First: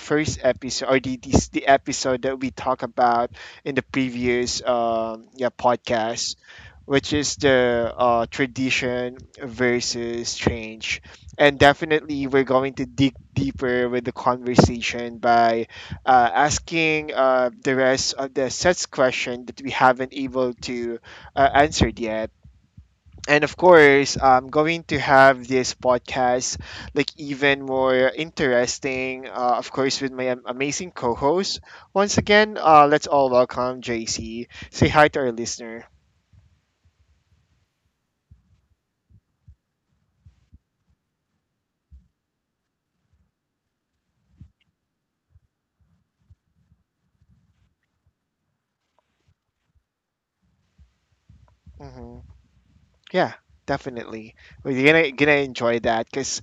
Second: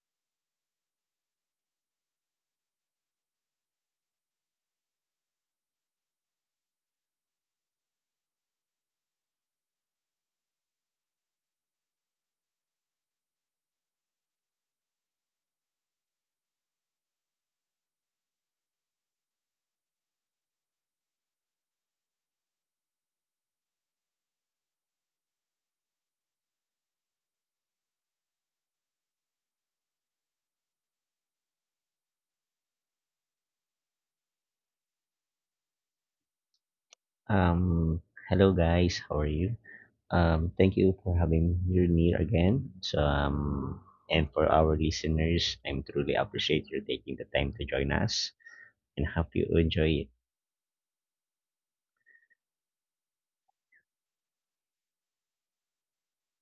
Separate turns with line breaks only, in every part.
first episode, or the episode that we talked about in the previous podcast, which is the tradition versus change. And definitely, we're going to dig deeper with the conversation by asking the rest of the sets question that we haven't able to answered yet. And of course, I'm going to have this podcast like even more interesting. Of course, with my amazing co-host. Once again, let's all welcome JC. Say hi to our listener.
Um, Hello guys, how are you? Thank you for having me again. And for our listeners, I'm truly appreciate you taking the time to join us and hope you enjoy it.
Mhm. Yeah, definitely. We're gonna enjoy that because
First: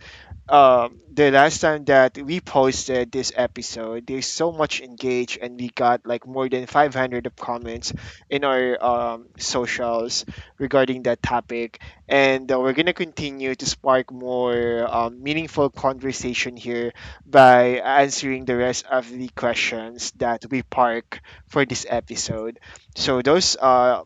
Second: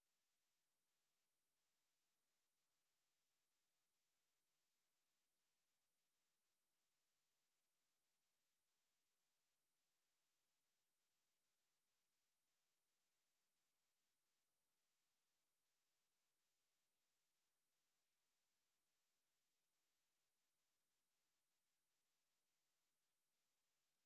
the last time that we posted this episode, there's so much engaged, and we got like more than 500 of comments in our socials regarding that topic. And we're gonna continue to spark more meaningful conversation here by answering the rest of the questions that we park for this episode. So those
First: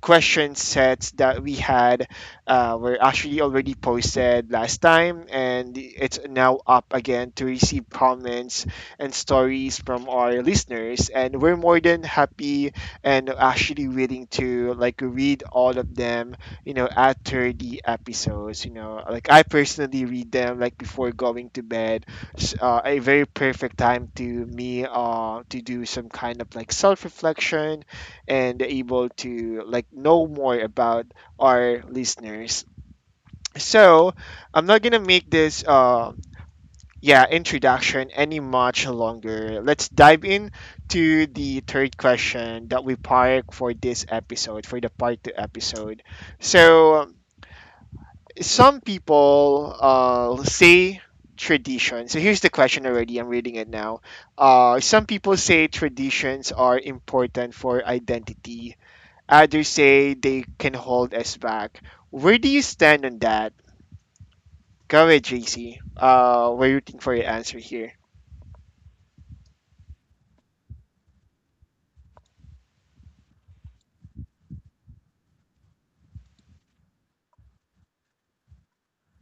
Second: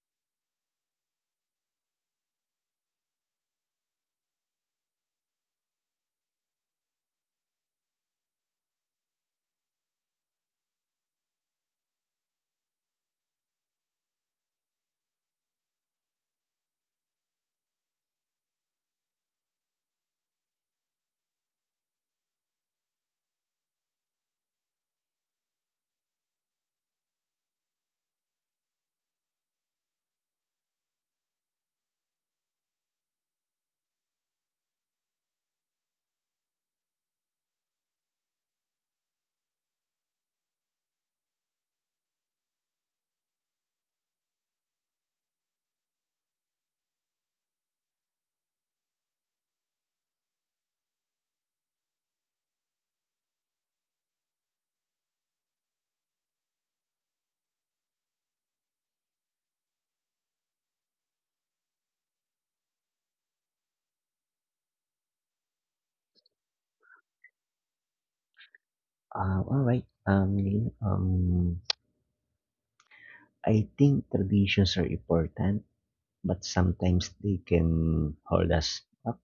question sets that we had were actually already posted last time, and it's now up again to receive comments and stories from our listeners. And we're more than happy and actually willing to like read all of them, you know, after the episodes. You know, like I personally read them like before going to bed a very perfect time to me to do some kind of like self reflection and able to like know more about our listeners. So I'm not gonna make this yeah introduction any much longer. Let's dive in to the third question that we park for this episode for the part two episode. So some people say tradition. So here's the question already. I'm reading it now. Some people say traditions are important for identity. Others say they can hold us back. Where do you stand on that? Go ahead, JC. We're rooting for your answer here.
All right. Lynn, I think traditions are important, but sometimes they can hold us up.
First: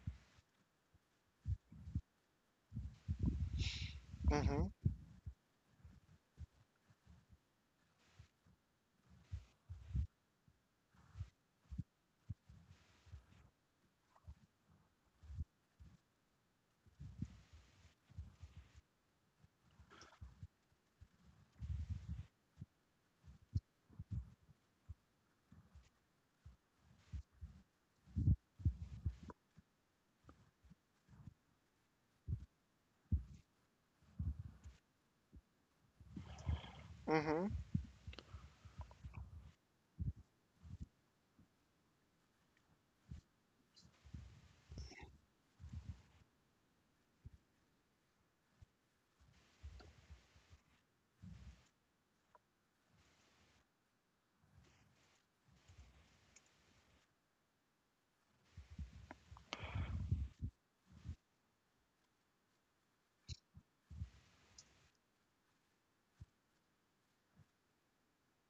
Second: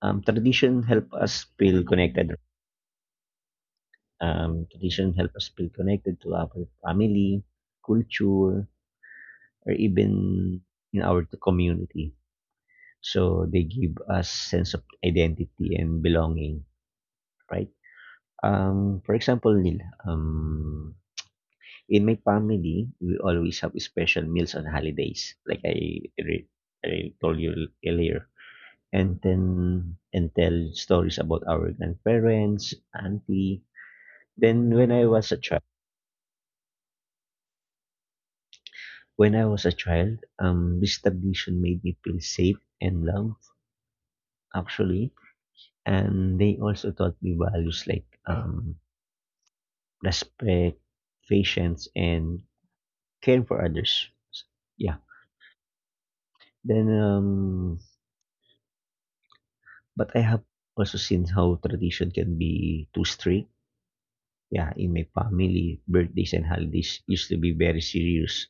Tradition help us feel connected. Um,
Mm-hmm.
tradition help us feel connected to our family, culture, or even in our community. So they give us sense of identity and belonging, right? For example, Neil, in my family, we always have special meals on holidays, like I told you earlier, and then and tell stories about our grandparents, auntie. Then when I was a child,
Mm-hmm.
When I was a child, this tradition made me feel safe and loved. Actually, and they also taught me values like, respect, patience, and caring for others. Yeah. Then, um, but I have also seen how tradition can be too strict. Yeah, in my family, birthdays and holidays used to be very serious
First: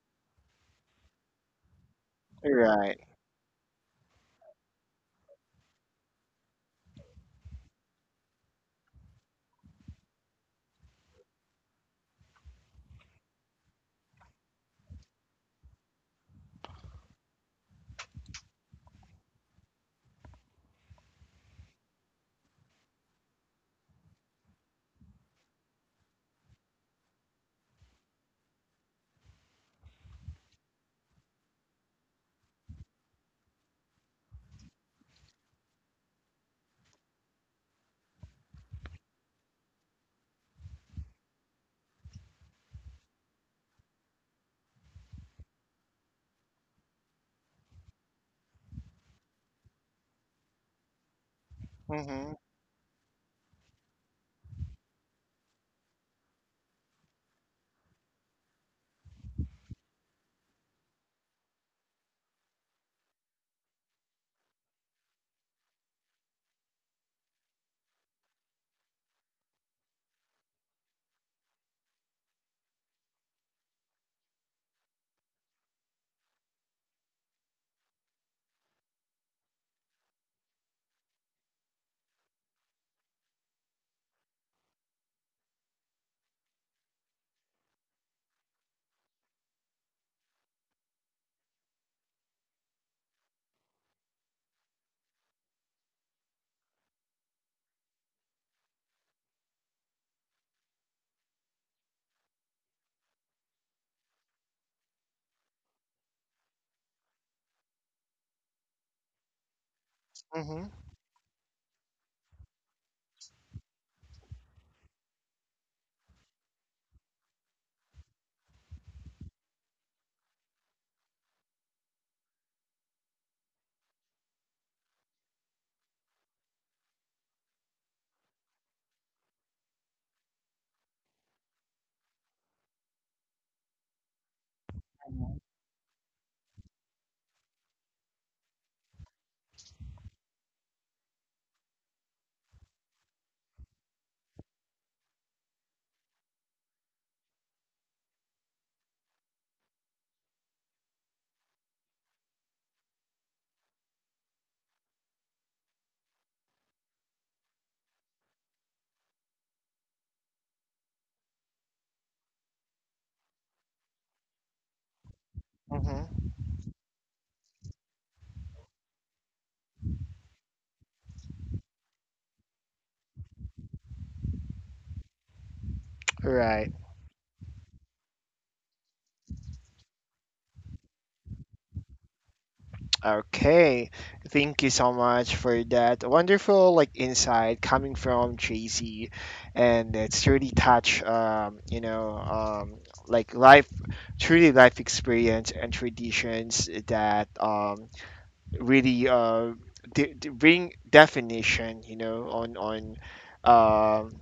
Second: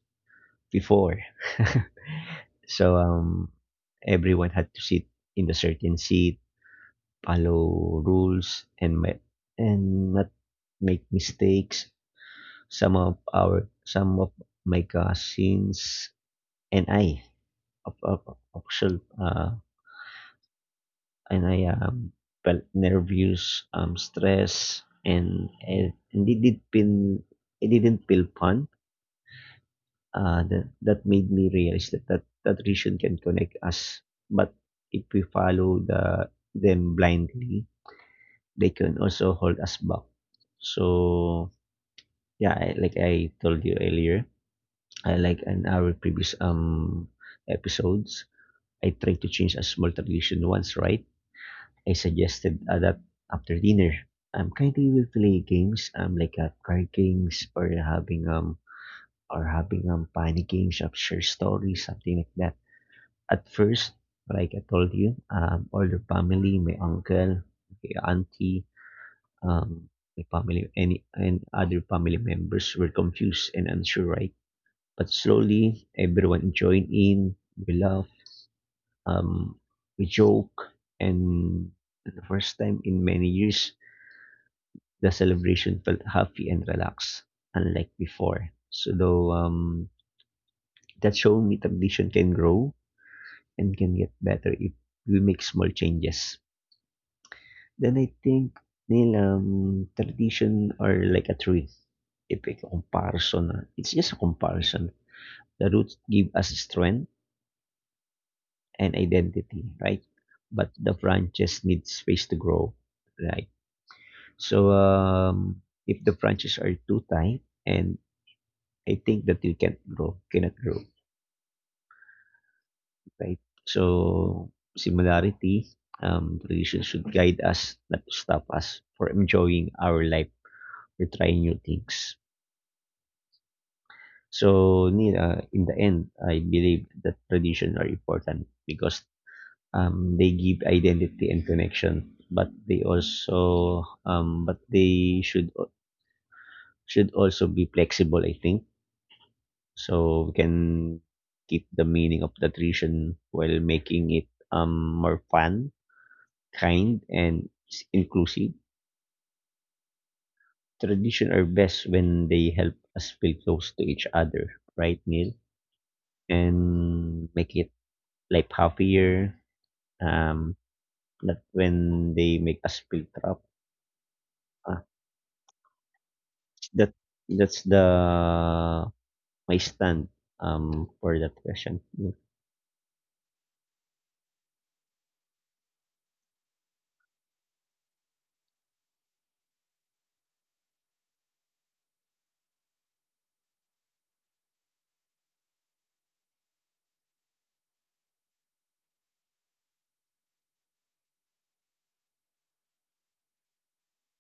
before. So,
Right.
um, Everyone had to sit in a certain seat, follow rules, and not make mistakes. Some of my cousins and I of- of- of- actual uh, and I um, felt nervous, stress, and it didn't feel fun. That made me realize that that region can connect us, but if we follow the them blindly, they can also hold us back. So yeah, I, like I told you earlier, I like in our previous episodes, I tried to change a small tradition once, right? I
Mm-hmm.
suggested that after dinner, I'm currently will play games, like card games or having funny games of share stories, something like that. At first, like I told you, all the family, my uncle, my auntie, um, my family, any and other family members were confused and unsure, right? But slowly, everyone joined in. We laugh, um, we joke, and for the first time in many years, the celebration felt happy and relaxed, unlike before. That showed me tradition can grow and can get better if we make small changes. Then I think, Neil, tradition are like a tree. If a comparison, it's just a comparison. The roots give us strength and identity, right? But the branches need space to grow, right? So if the branches are too tight, and I think that you can't grow, cannot grow, right? So similarity, tradition should guide us, not to stop us for enjoying our life or trying new things. So, Neil,
Mm-hmm.
in the end, I believe that tradition are important because they give identity and connection, but they should also be flexible, I think, so we can keep the meaning of the tradition while making it, more fun, kind, and inclusive. Tradition are best when they help us feel close to each other, right, Neil,
Mm-hmm.
and make it life happier, um, not when they make us feel trapped.
Right.
That that's the my stand for that question. Mm.
Okay. Thank you so much for that wonderful like insight coming from JC, and it's really touch you know like life, truly life experience and traditions that really bring definition, you know, on um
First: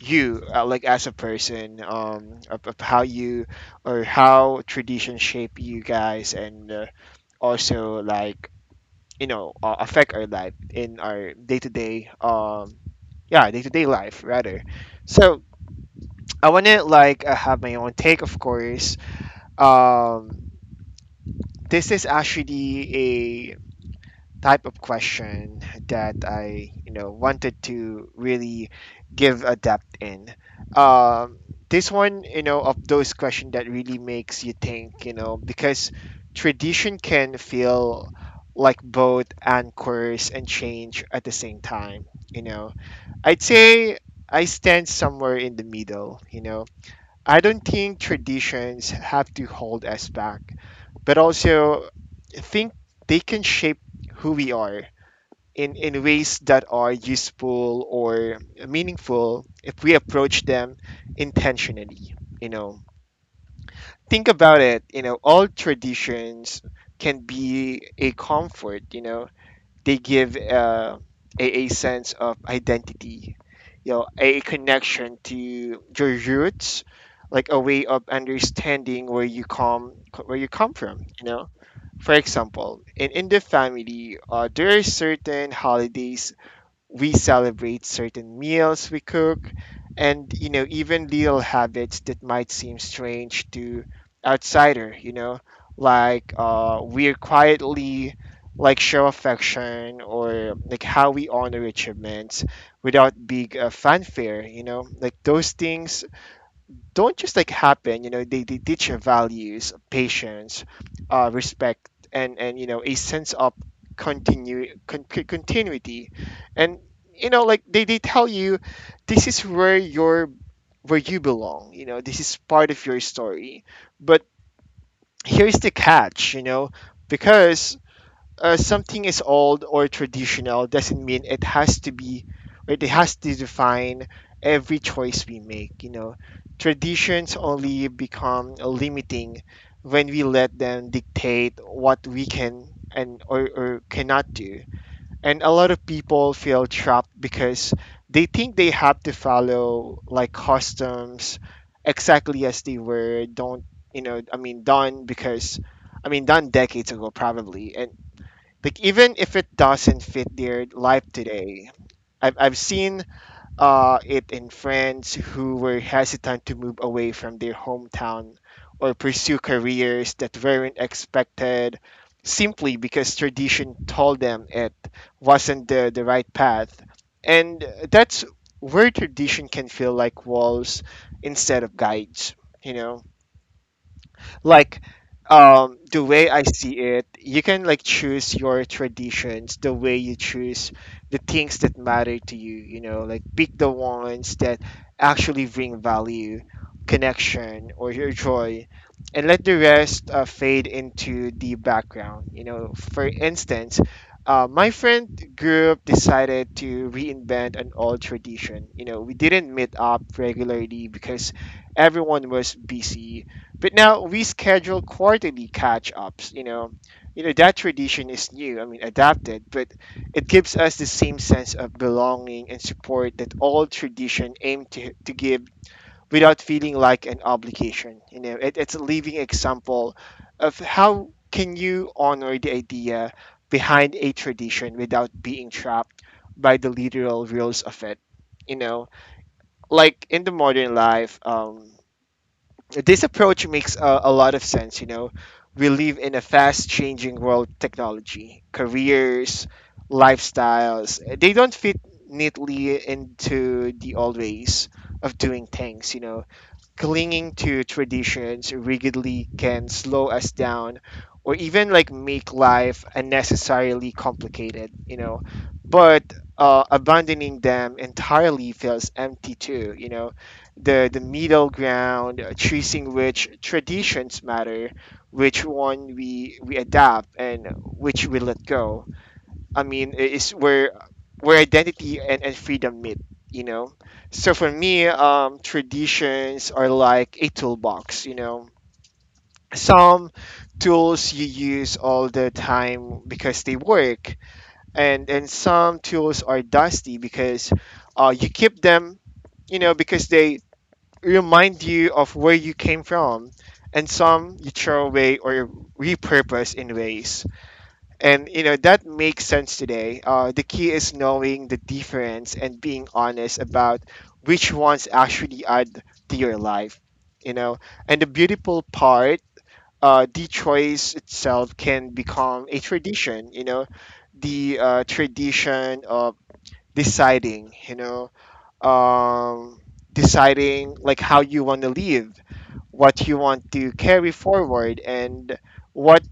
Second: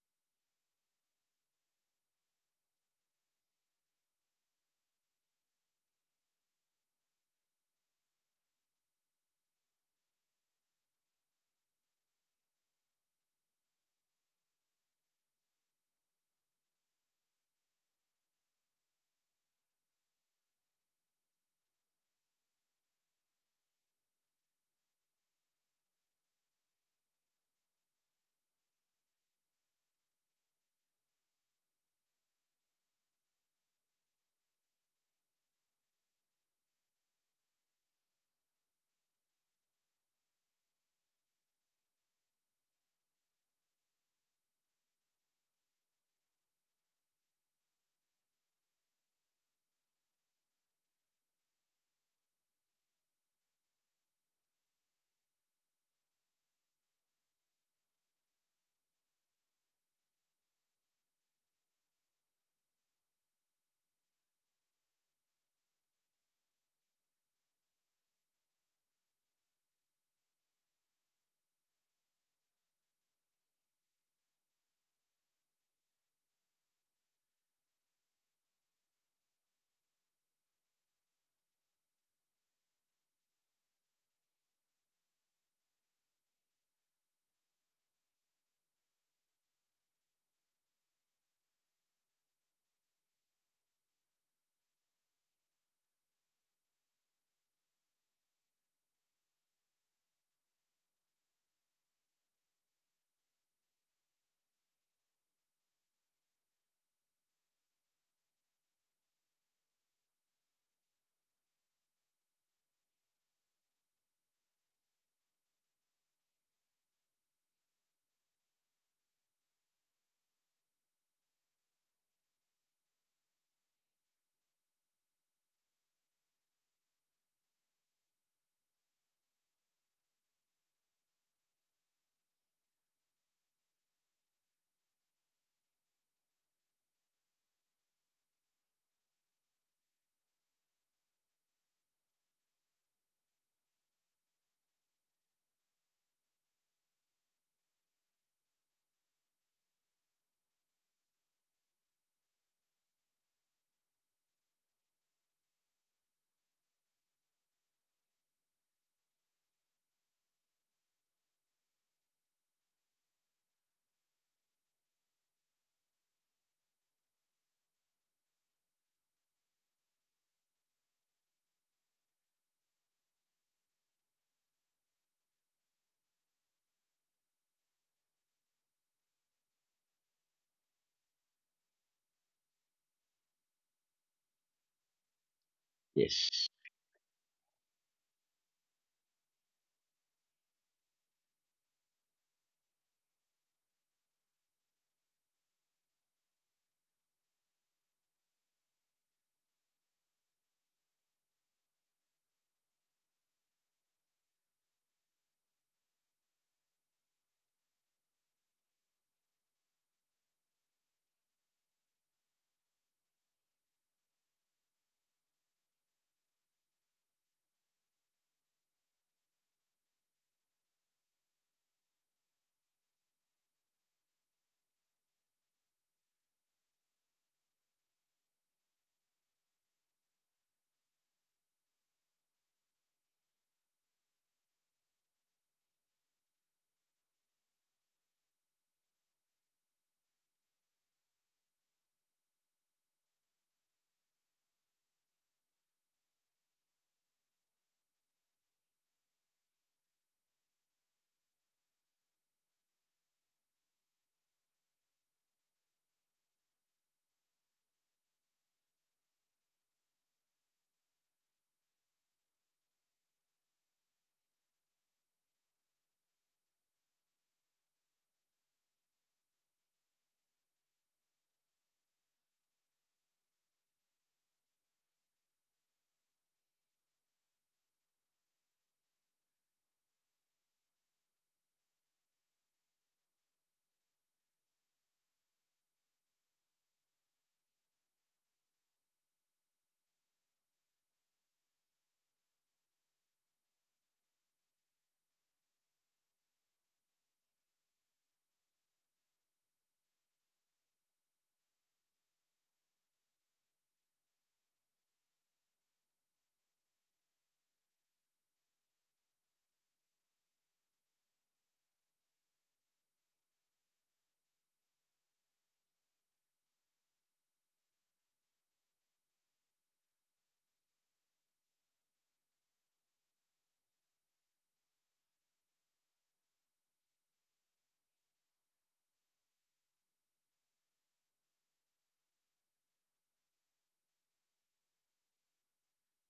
you like as a person, of how you or how tradition shape you guys, and also like you know affect our life in our day to day, yeah, day to day life rather. So I want to like have my own take, of course. Um, this is actually type of question that I, you know, wanted to really give a depth in. Um, this one, you know, of those questions that really makes you think, you know, because tradition can feel like both anchors and change at the same time, you know. I'd say I stand somewhere in the middle, you know. I don't think traditions have to hold us back, but also I think they can shape who we are in ways that are useful or meaningful if we approach them intentionally, you know. Think about it, you know, all traditions can be a comfort, you know. They give a sense of identity, you know, a connection to your roots, like a way of understanding where you come from, you know. For example, in the family, there are certain holidays we celebrate, certain meals we cook, and you know even little habits that might seem strange to outsider, you know, like we're quietly like show affection or like how we honor achievements without big fanfare, you know, like those things don't just like happen, you know. They teach you values, patience, respect, and you know a sense of continuity, and you know like they tell you this is where your where you belong, you know, this is part of your story. But here's the catch, you know, because something is old or traditional doesn't mean it has to be. Right, it has to define every choice we make, you know. Traditions only become limiting when we let them dictate what we can and or cannot do. And a lot of people feel trapped because they think they have to follow like customs exactly as they were don't you know I mean done because done decades ago probably, and like even if it doesn't fit their life today. I've seen it in friends who were hesitant to move away from their hometown or pursue careers that weren't expected simply because tradition told them it wasn't the right path. And that's where tradition can feel like walls instead of guides, you know. Like the way I
Yes.
see it, you can like choose your traditions the way you choose the things that matter to you, you know, like pick the ones that actually bring value, connection, or your joy, and let the rest fade into the background, you know. For instance, my friend group decided to reinvent an old tradition. You know, we didn't meet up regularly because everyone was busy, but now we schedule quarterly catch-ups. You know that tradition is new. I mean, adapted, but it gives us the same sense of belonging and support that all tradition aim to give without feeling like an obligation. You know, it, it's a living example of how can you honor the idea behind a tradition without being trapped by the literal rules of it. You know, like in the modern life. This approach makes a lot of sense, you know. We live in a fast changing world. Technology, careers, lifestyles, they don't fit neatly into the old ways of doing things, you know. Clinging to traditions rigidly can slow us down or even like make life unnecessarily complicated, you know. But abandoning them entirely feels empty too, you know. The middle ground, choosing which traditions matter, which one we adapt, and which we let go, I mean, is where identity and freedom meet, you know. So for me, traditions are like a toolbox, you know. Some tools you use all the time because they work, and some tools are dusty because you keep them, you know, because they remind you of where you came from, and some you throw away or repurpose in ways and you know that makes sense today. The key is knowing the difference and being honest about which ones actually add to your life. You know, and the beautiful part, the choice itself can become a tradition. You know, the tradition of deciding. You know, um, deciding like how you want to live, what you want to carry forward, and what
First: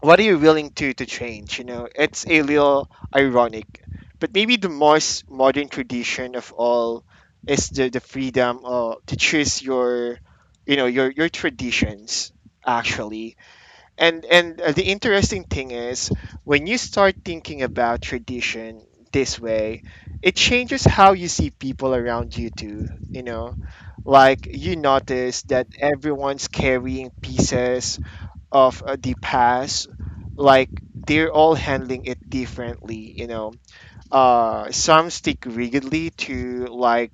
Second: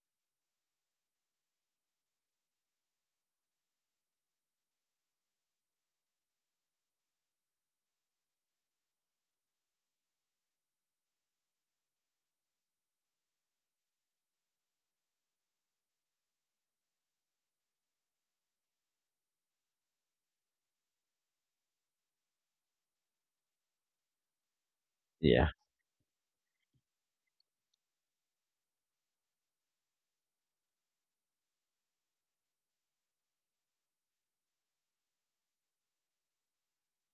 are you willing to change? You know, it's a little ironic, but maybe the most modern tradition of all is the freedom to choose your, you know, your traditions actually. And the interesting thing is when you start thinking about tradition this way, it changes how you see people around you too. You know, like you notice
Yeah.
that everyone's carrying pieces of the past, like they're all handling it differently, you know. Some stick rigidly to like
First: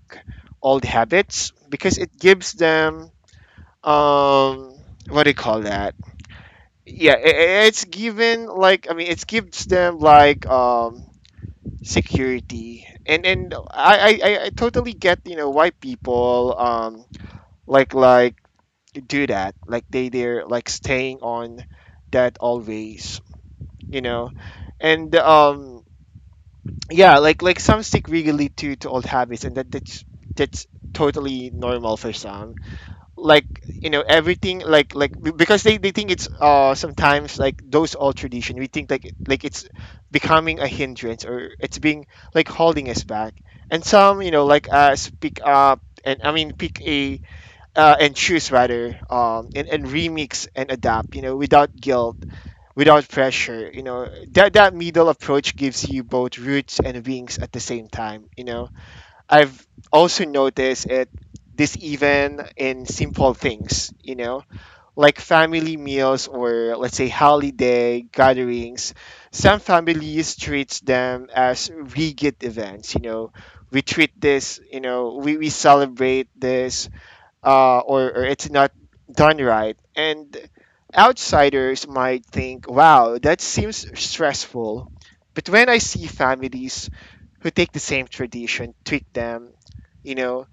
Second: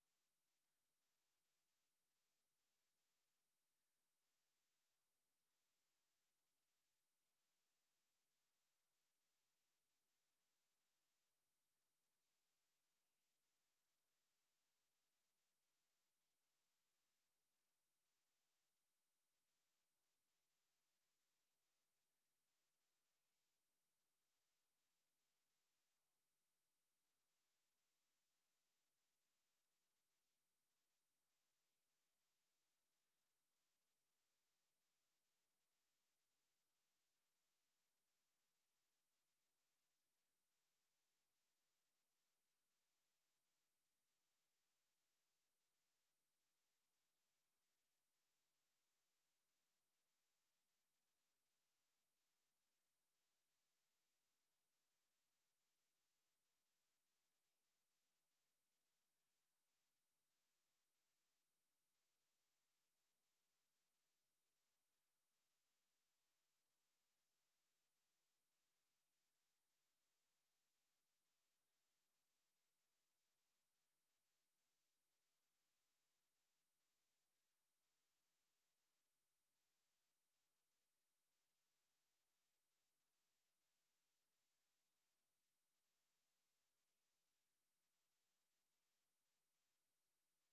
old habits because it gives them um what do you call that. Yeah, it's given like, I mean, it gives them like security, and I totally get, you know, why people like do that, like they're like staying on that always, you know. And yeah, like some stick really to old habits, and that's that's totally normal for some, like you know everything, like because they think it's sometimes like those old tradition we think like it's becoming a hindrance or it's being like holding us back. And some you know like speak up, and I mean pick a, and choose rather, and remix and adapt, you know, without guilt, without pressure, you know. That that middle approach gives you both roots and wings at the same time, you know. I've also noticed it this even in simple things, you know, like family meals or let's say holiday gatherings. Some families treats them as rigid events, you know. We treat this, you know, we celebrate this, or it's not done right. And outsiders might think, wow, that seems stressful. But when I see families who take the same tradition, tweak them, you know,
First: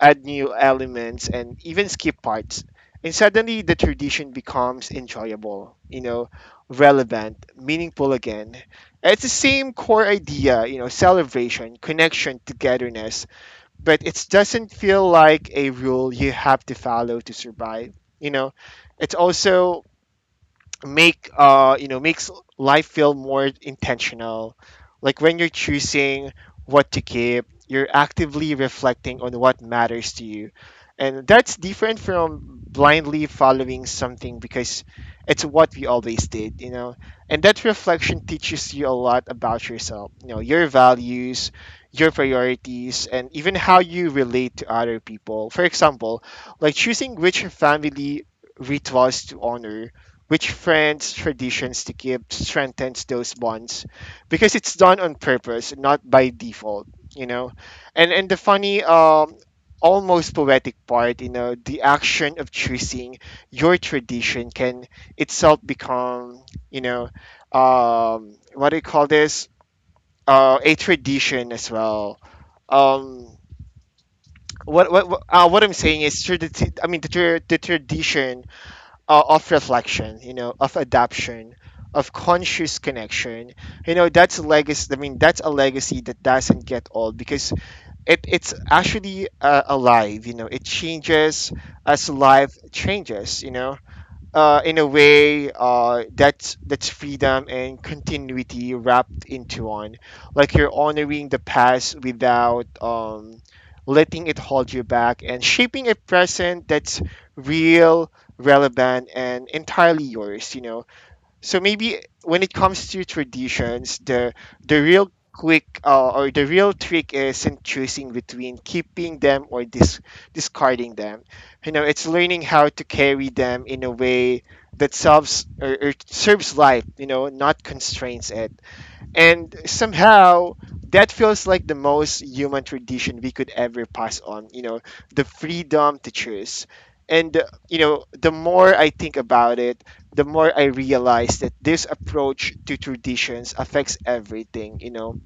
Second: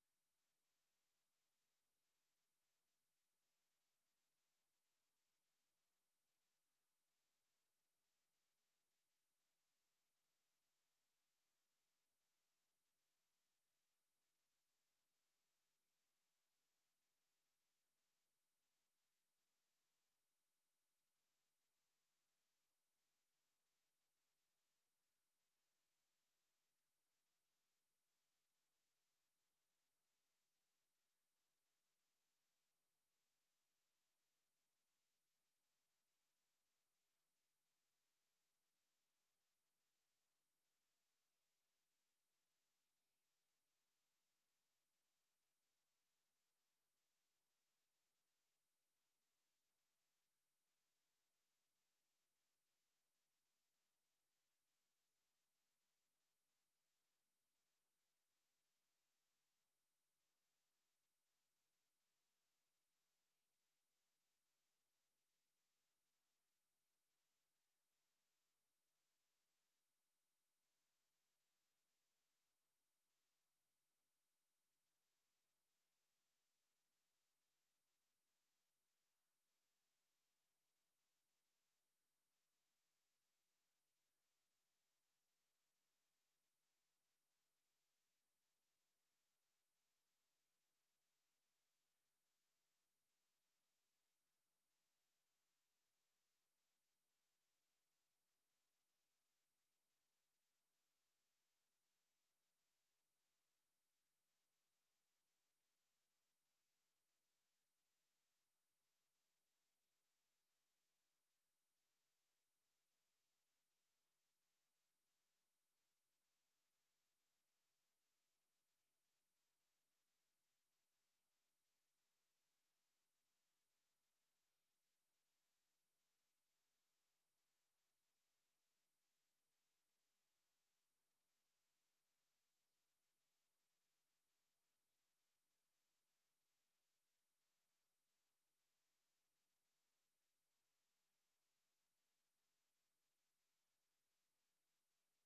add new elements, and even skip parts, and suddenly the tradition becomes enjoyable, you know, relevant, meaningful again. It's the same core idea, celebration, connection, togetherness but it doesn't feel like a rule you have to follow to survive. You know, it's also makes life feel more intentional, like when you're choosing what to keep, you're actively reflecting on what matters to you, and that's different from blindly following something because it's what we always did. And that reflection teaches you a lot about yourself, your values, your priorities, and even how you relate to other people, for example, like choosing which family rituals to honor, which friends traditions to keep strengthens those bonds because it's done on purpose, not by default you know and the funny, almost poetic part, the action of choosing your tradition can itself become you know what do you call this, a tradition as well. Um what what, what uh, what I'm saying is the tradition of reflection, of adaption, of conscious connection. That's a legacy. I mean, that's a legacy that doesn't get old because it's actually alive. It changes as life changes. In a way, that's freedom and continuity wrapped into one, like you're honoring the past without letting it hold you back and shaping a present that's real, relevant, and entirely yours. So maybe when it comes to traditions, the real quick or the real trick isn't choosing between keeping them or discarding them. It's learning how to carry them in a way that serves or serves life, You know, not constrains it. And somehow that feels like the most human tradition we could ever pass on, the freedom to choose. And the more I think about it, the more I realize that this approach to traditions affects everything,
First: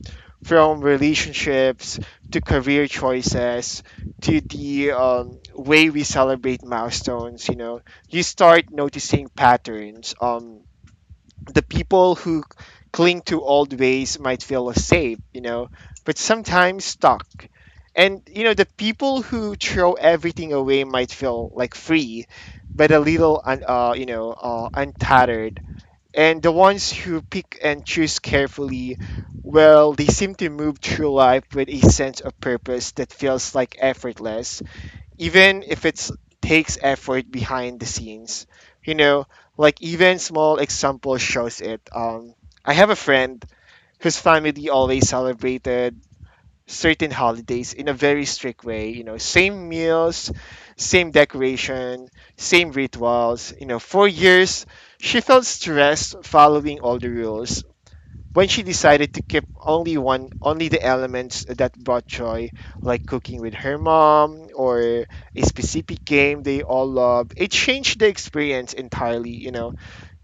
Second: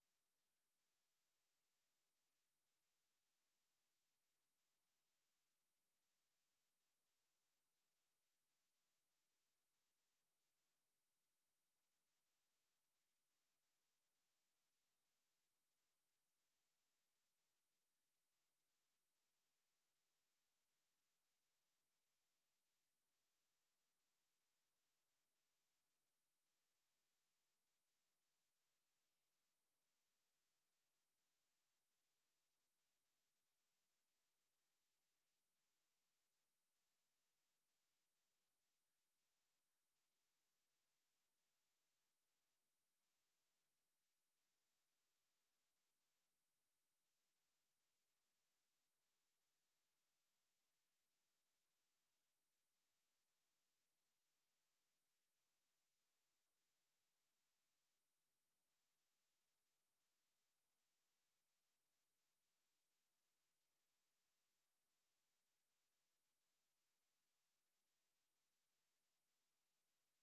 from relationships to career choices to the way we celebrate milestones. You start noticing patterns. The people who cling to old ways might feel safe, but sometimes stuck. And the people who throw everything away might feel like free, but a little, untattered. And the ones who pick and choose carefully, well, they seem to move through life with a sense of purpose that feels like effortless, even if it takes effort behind the scenes you know like even small example shows it. I have a friend whose family always celebrated certain holidays in a very strict way, same meals, same decoration, same rituals, for years. She felt stressed following all the rules. When she decided to keep only the elements that brought joy, like cooking with her mom or a specific game they all loved, it changed the experience entirely.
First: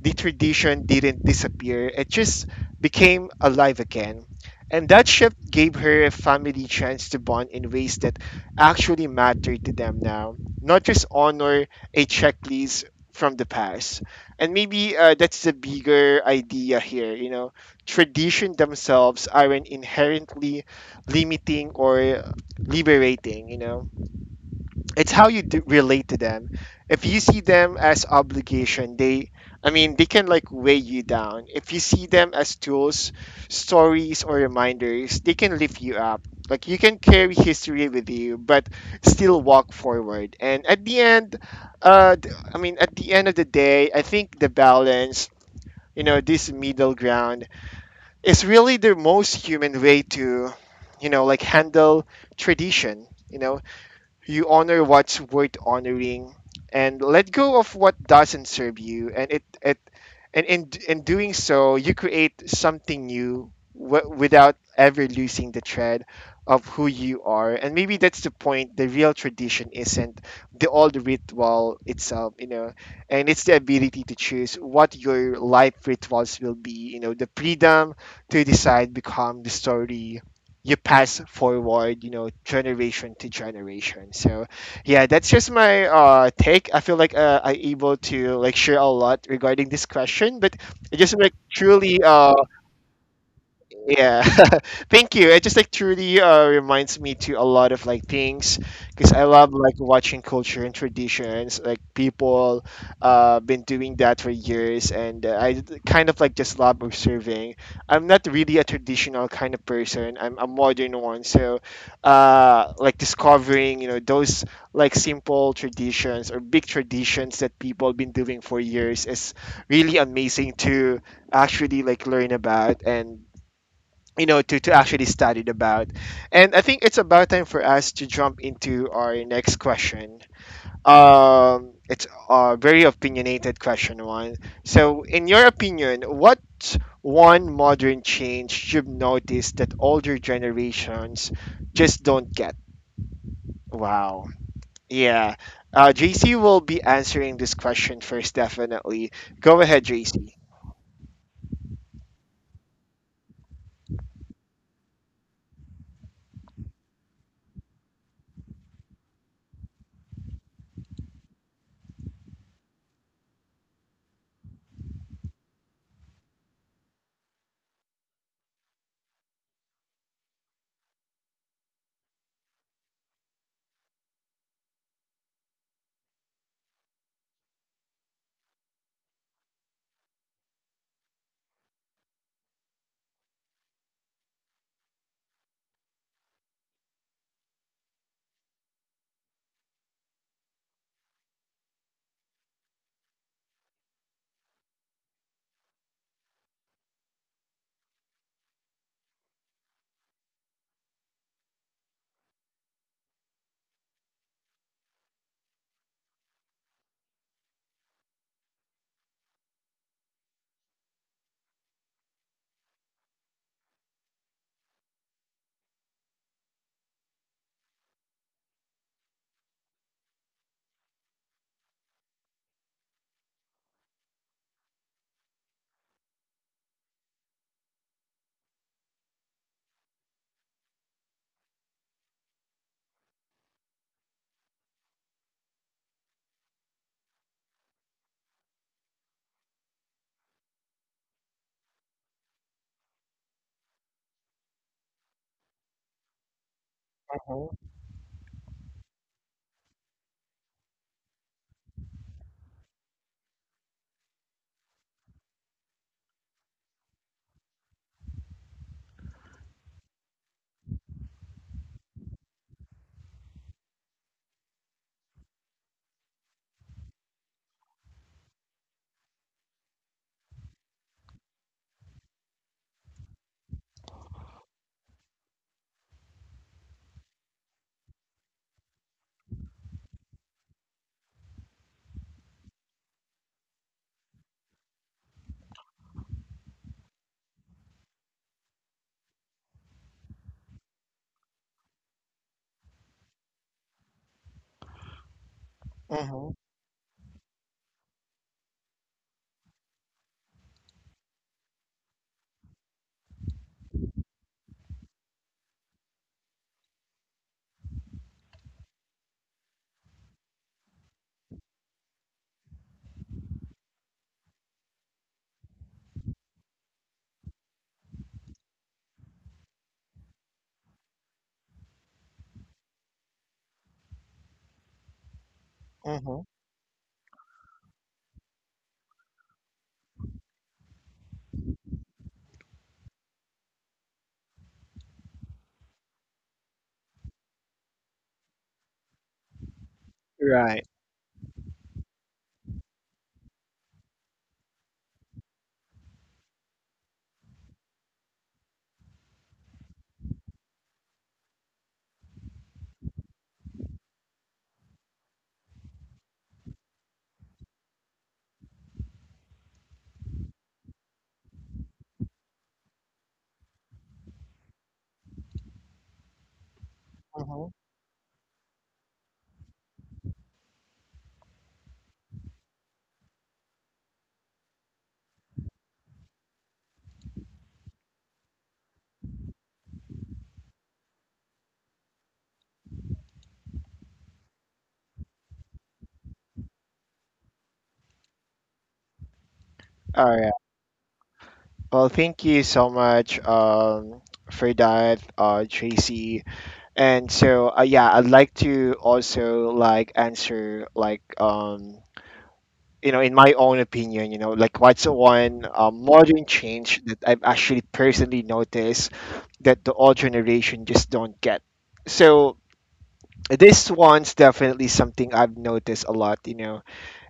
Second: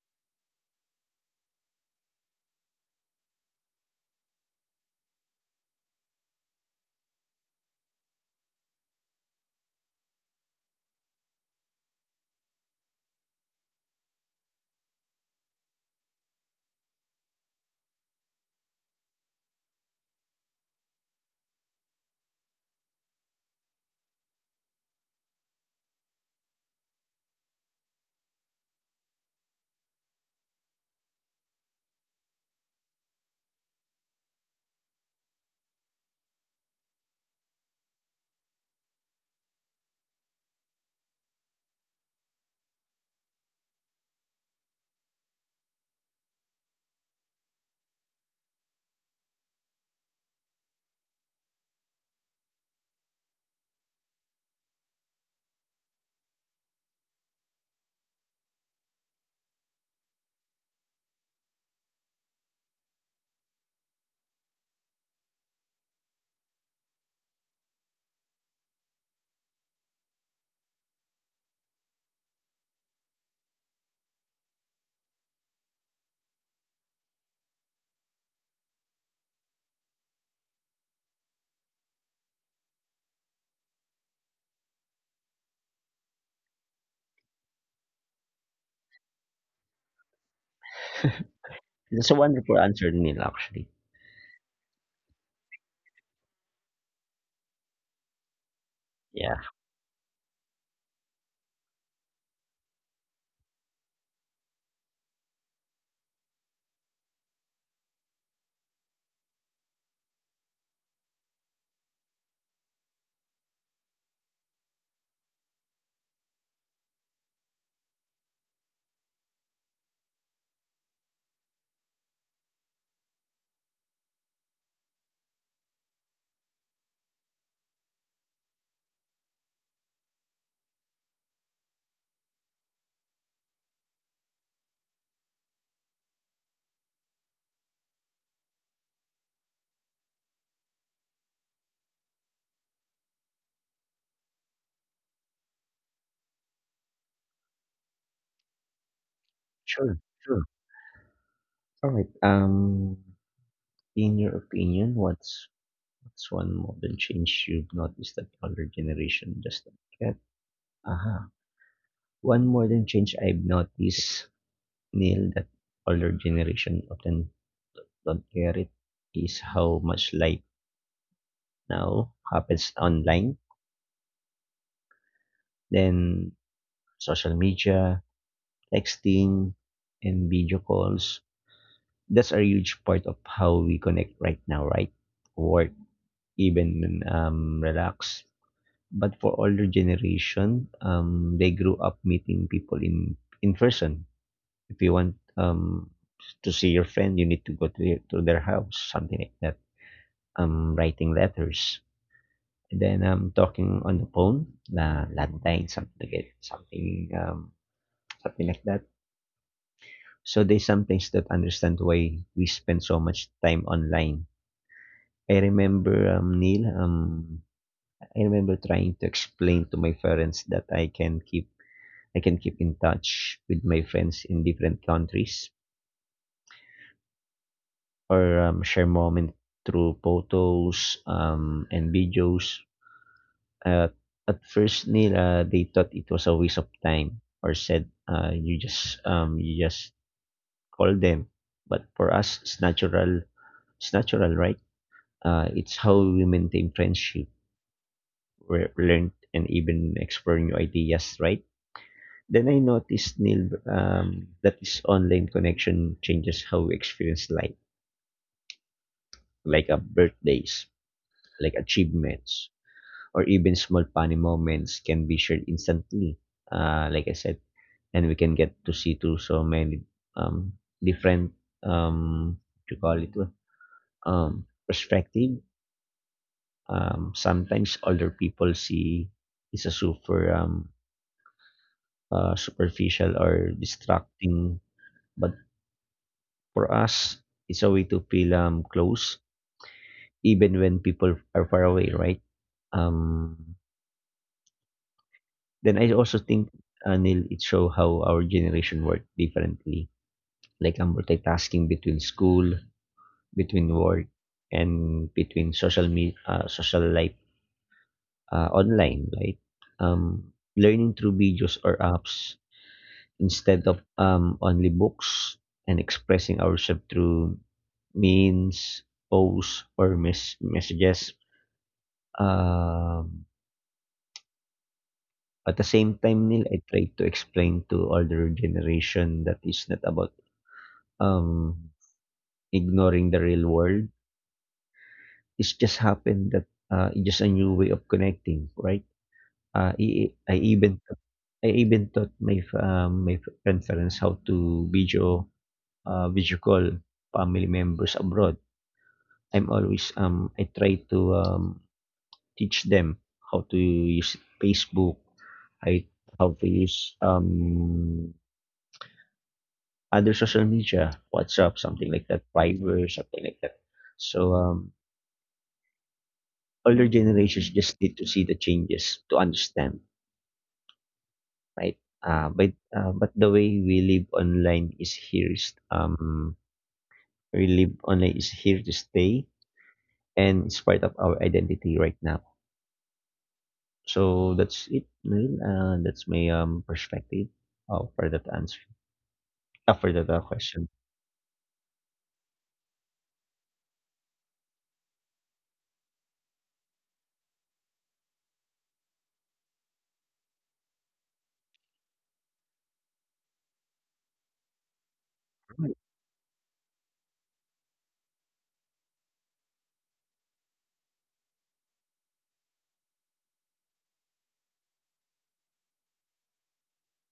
The tradition didn't disappear, it just became alive again. And that shift gave her a family chance to bond in ways that actually matter to them now, not just honor a checklist from the past. And maybe that's the bigger idea here, tradition themselves aren't inherently limiting or liberating. It's how you relate to them. If you see them as obligation, they, I mean, they can like weigh you down. If you see them as tools, stories, or reminders, they can lift you up. Like you can carry history with you, but still walk forward. And at the end, I mean, at the end of the day, I think the balance, this middle ground is really the most human way to, like handle tradition. You honor what's worth honoring and let go of what doesn't serve you. And it and in doing so, you create something new, without ever losing the thread of who you are. And maybe that's the point: the real tradition isn't the old ritual itself, and it's the ability to choose what your life rituals will be, the freedom to decide become the story you pass forward, generation to generation. So yeah, that's just my take. I feel like I able to like share a lot regarding this question, but I just like truly
That's a
uh
wonderful answer, Neil, actually.
Yeah, thank you. It just like truly reminds me to a lot of like things because I
Yeah.
love like watching culture and traditions. Like people been doing that for years, and I kind of like just love observing. I'm not really a traditional kind of person. I'm a modern one, so like discovering those like simple traditions or big traditions that people been doing for years is really amazing to actually like learn about, and to actually study about. And I think it's about time for us to jump into our next question. It's a very opinionated question one. So in your opinion, what one modern change you've noticed that older generations just don't get? Wow. Yeah. JC will be answering this question first, definitely. Go ahead,
Sure.
JC.
Sure. All right. In your opinion, what's one modern change you've noticed that older generation does don't get? Aha. One modern change I've noticed, Neil, that older generation often don't get it is how much life now happens online. Then social media, texting, and video calls. That's a huge part of how we connect right now, right? Work, even relax. But for older generation, they grew up meeting people in person. If you want to see your friend, you need to go to to their house, something like that. Writing letters. And then talking on the phone, na landline, something like that. So they sometimes don't understand why we spend so much time online. I remember, Neil, I remember trying to explain to my parents that I can keep in touch with my friends in different countries or share moments through photos and videos. Uh, at first, Neil, they thought it was a waste of time or said you just call them. But for us, it's natural. It's natural, right? It's how we maintain friendship, learn, and even explore new ideas, right? Then I noticed, Neil, that this online connection changes how we experience life, like birthdays, like achievements, or even small funny moments can be shared instantly, like I said, and we can get to see to so many um, different, what you call it, perspective. Sometimes older people see is a super superficial or distracting. But for us, it's a way to feel close, even when people are far away, right? Um, then I also
Mhm,
think, Neil, it show how our generation worked differently, like multitasking between school, between work, and between social life, online, right? Learning through videos or apps instead of only books and expressing ourselves through means posts, or messages. Um, at the same
mhm,
time, nila, I try to explain to older generation that it's not about um, ignoring the real world. It's just happened that it's just a new way of connecting, right? I
right.
even taught my conference how to video video call family members abroad. I'm always I try to teach them how to use Facebook, I how to use other social media, WhatsApp, something like that, Viber, something like that. So older generations
Mhm.
just need to see the changes to understand, right? But the way we live online is here to stay and it's part of our identity right now. So that's it, Neil. That's my perspective for that answer. After the
Right.
question.
Well, thank you so much for that, Tracy. And so, yeah, I'd like to also like answer like in my own opinion, like what's the one
Right.
modern change that I've actually personally noticed that the old generation just don't get. So this one's definitely something I've noticed a lot,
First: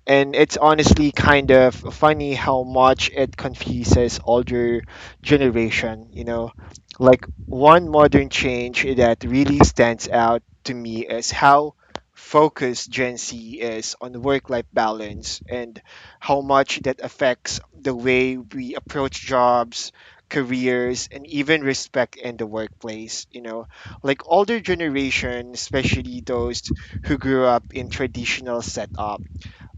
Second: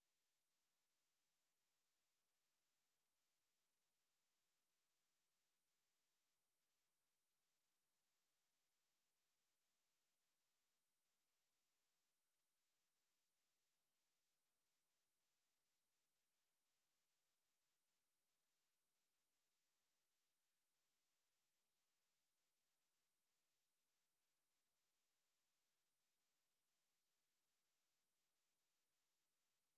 and it's honestly kind of funny how much it confuses older generation. Like one modern change that really stands out to me is how focused Gen Z is on work life balance, and how much that affects the way we approach jobs, careers, and even respect in the workplace. Like older generation, especially those who grew up in traditional setups,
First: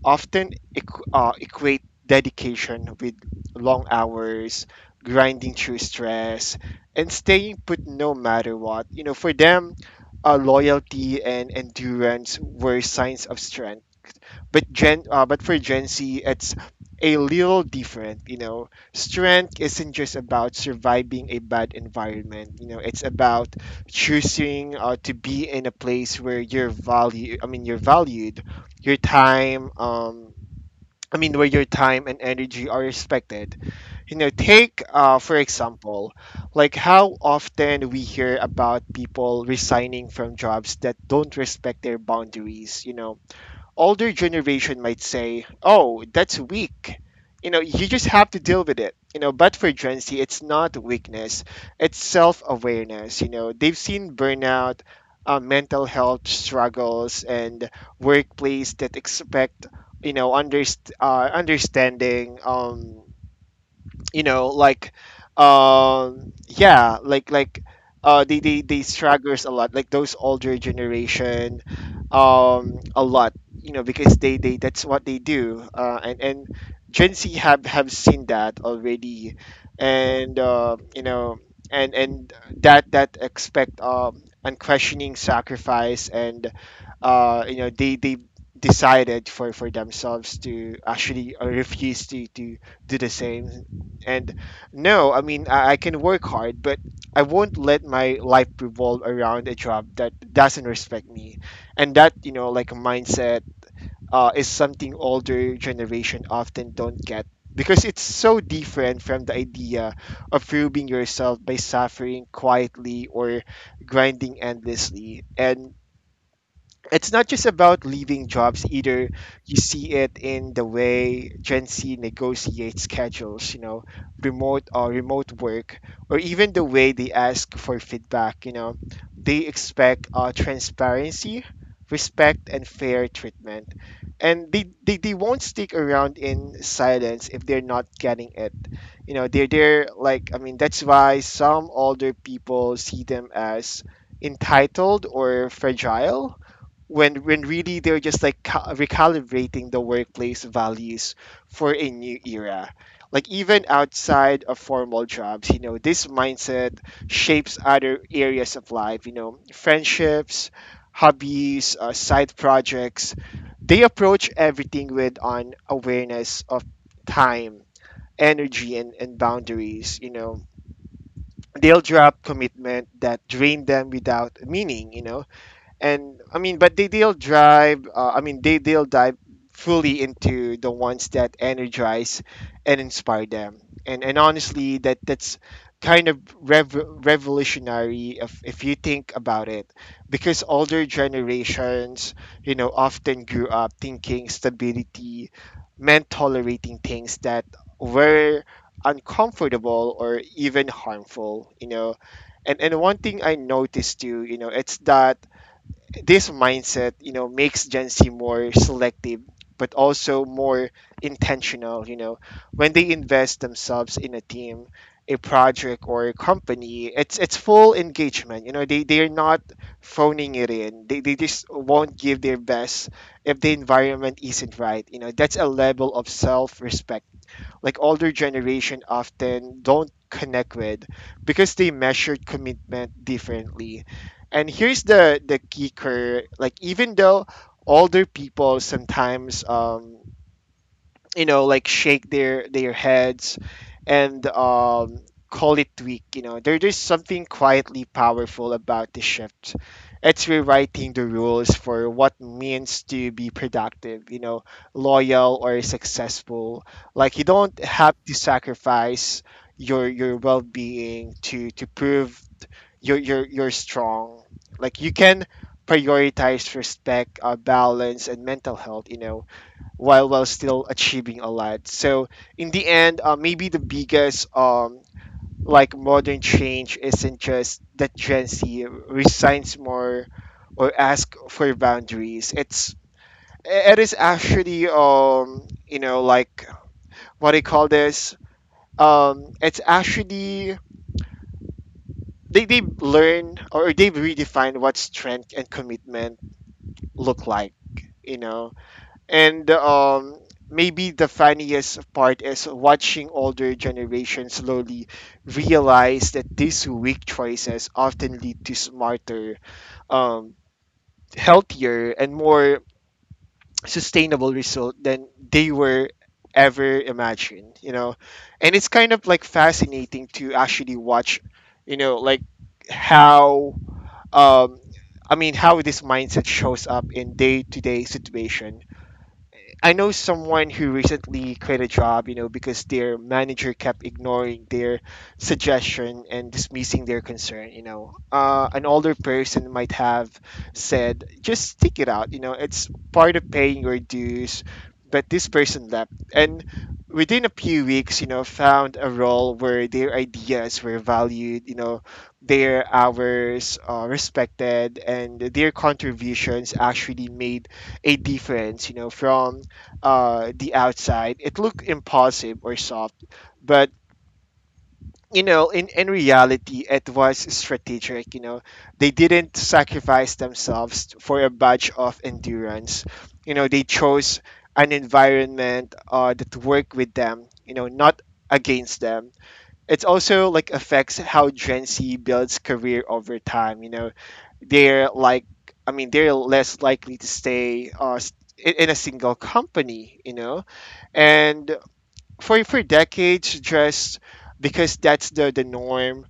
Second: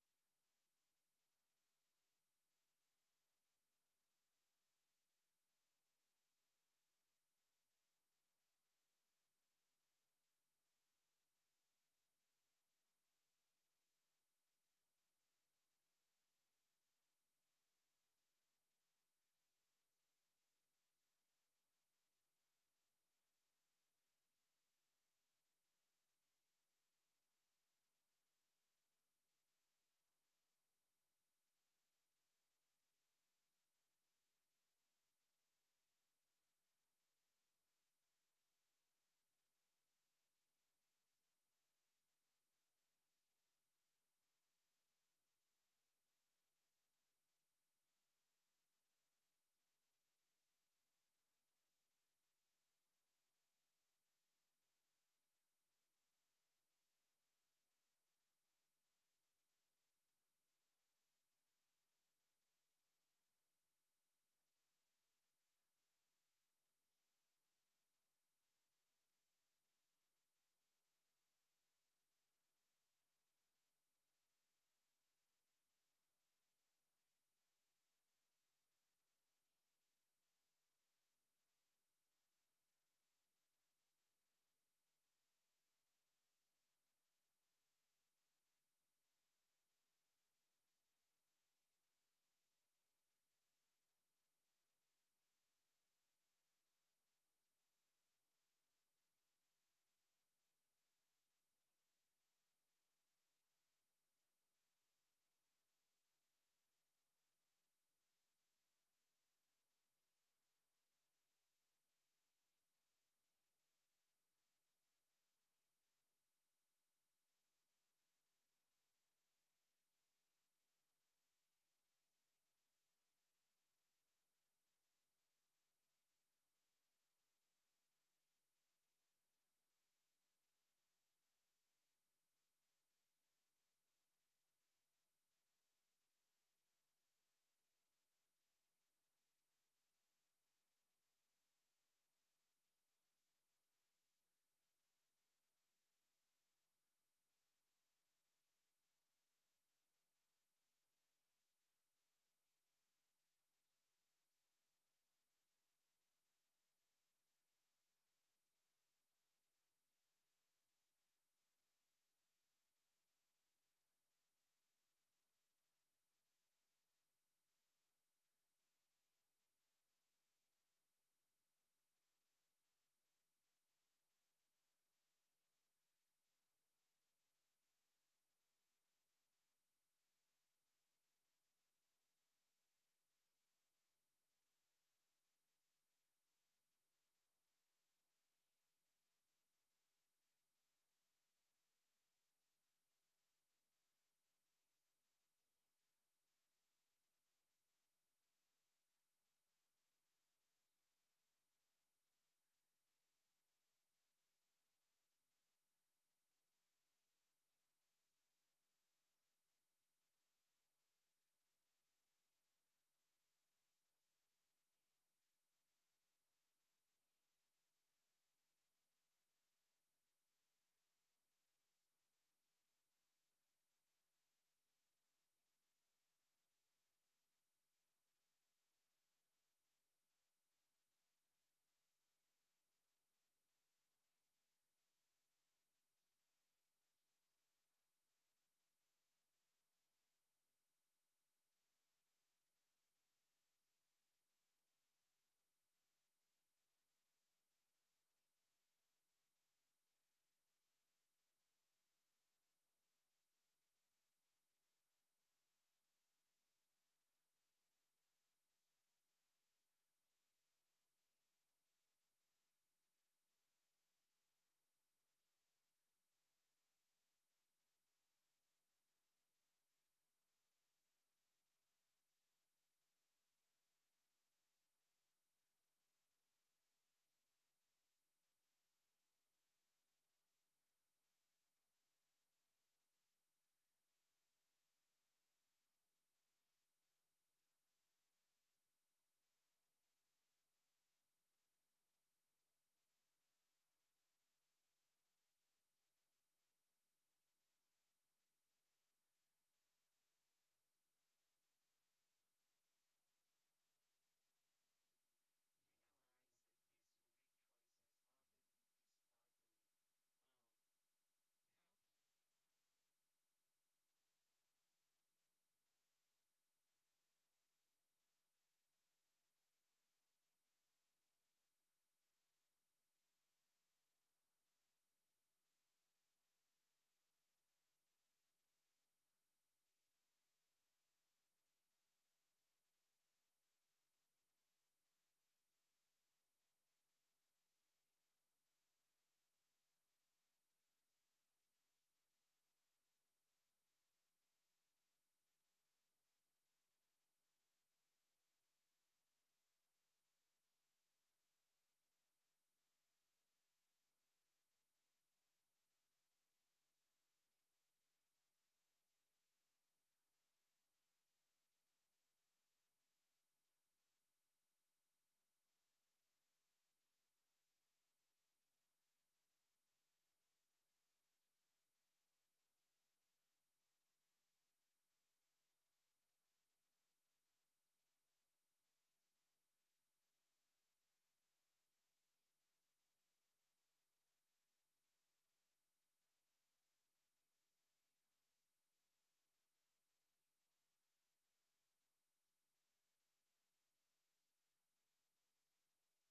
often equate dedication with long hours, grinding through stress, and staying put no matter what. For them, loyalty and endurance were signs of strength. But for Gen Z, it's a little different. Strength isn't just about surviving a bad environment. It's about choosing to be in a place where you're value. I mean, you're valued your time, I mean, where your time and energy are respected. Take, for example, like how often we hear about people resigning from jobs that don't respect their boundaries, older generation might say, "Oh, that's weak." You just have to deal with it. But for Gen Z, it's not weakness; it's self-awareness. They've seen burnout, mental health struggles, and workplace that expect understanding. Like yeah, they struggles a lot, like those older generation, a lot, because they that's what they do. And Gen Z have seen that already. And uh you know and and that that expect unquestioning sacrifice. And they decided for themselves to actually refuse to do the same. And no, I mean, I can work hard, but I won't let my life revolve around a job that doesn't respect me. And that like mindset, is something older generation often don't get because it's so different from the idea of proving yourself by suffering quietly or grinding endlessly. And it's not just about leaving jobs either. You see it in the way Gen Z negotiates schedules, remote work, or even the way they ask for feedback. They expect transparency, respect, and fair treatment, and they won't stick around in silence if they're not getting it. You know, they're like I mean that's why some older people see them as entitled or fragile when really they're just like recalibrating the workplace values for a new era. Like even outside of formal jobs, this mindset shapes other areas of life, friendships, hobbies, side projects, they approach everything with an awareness of time, energy, and boundaries. They'll drop commitment that drain them without meaning. And I mean, but they they'll drive. I mean, they they'll dive fully into the ones that energize and inspire them. And honestly, that's kind of revolutionary if you think about it, because older generations, often grew up thinking stability meant tolerating things that were uncomfortable or even harmful. And one thing I noticed too, it's that this mindset, makes Gen Z more selective, but also more intentional. You know, when they invest themselves in a team, a project, or a company, it's full engagement. You know, they are not phoning it in. They just won't give their best if the environment isn't right. You know, that's a level of self respect like older generation often don't connect with because they measured commitment differently. And here's the kicker. Like even though older people sometimes shake their heads and call it weak, you know, there's something quietly powerful about the shift. It's rewriting the rules for what means to be productive, you know, loyal or successful. Like you don't have to sacrifice your well-being to prove you're strong. Like you can prioritize respect, balance and mental health, you know, while still achieving a lot. So in the end, maybe the biggest modern change isn't just that Gen Z resigns more or ask for boundaries. It's it is actually, you know like what do you call this it's actually they learn or they redefine what strength and commitment look like, you know. And maybe the funniest part is watching older generations slowly realize that these weak choices often lead to smarter, um, healthier, and more sustainable result than they were ever imagined. You know, and it's kind of like fascinating to actually watch. You know, like how um, how this mindset shows up in day to day situations. I know someone who recently quit a job, you know, because their manager kept ignoring their suggestion and dismissing their concern, you know. An older person might have said, just stick it out, you know, it's part of paying your dues. But this person left and within a few weeks, you know, found a role where their ideas were valued, you know, their hours respected, and their contributions actually made a difference, you know. From the outside, it looked impulsive or soft, but you know, in reality, it was strategic. You know, they didn't sacrifice themselves for a badge of endurance. You know, they chose an environment, that worked with them, you know, not against them. It also like affects how Gen Z builds career over time. You know, they're like they're less likely to stay in a single company, you know, and for decades just because that's the norm.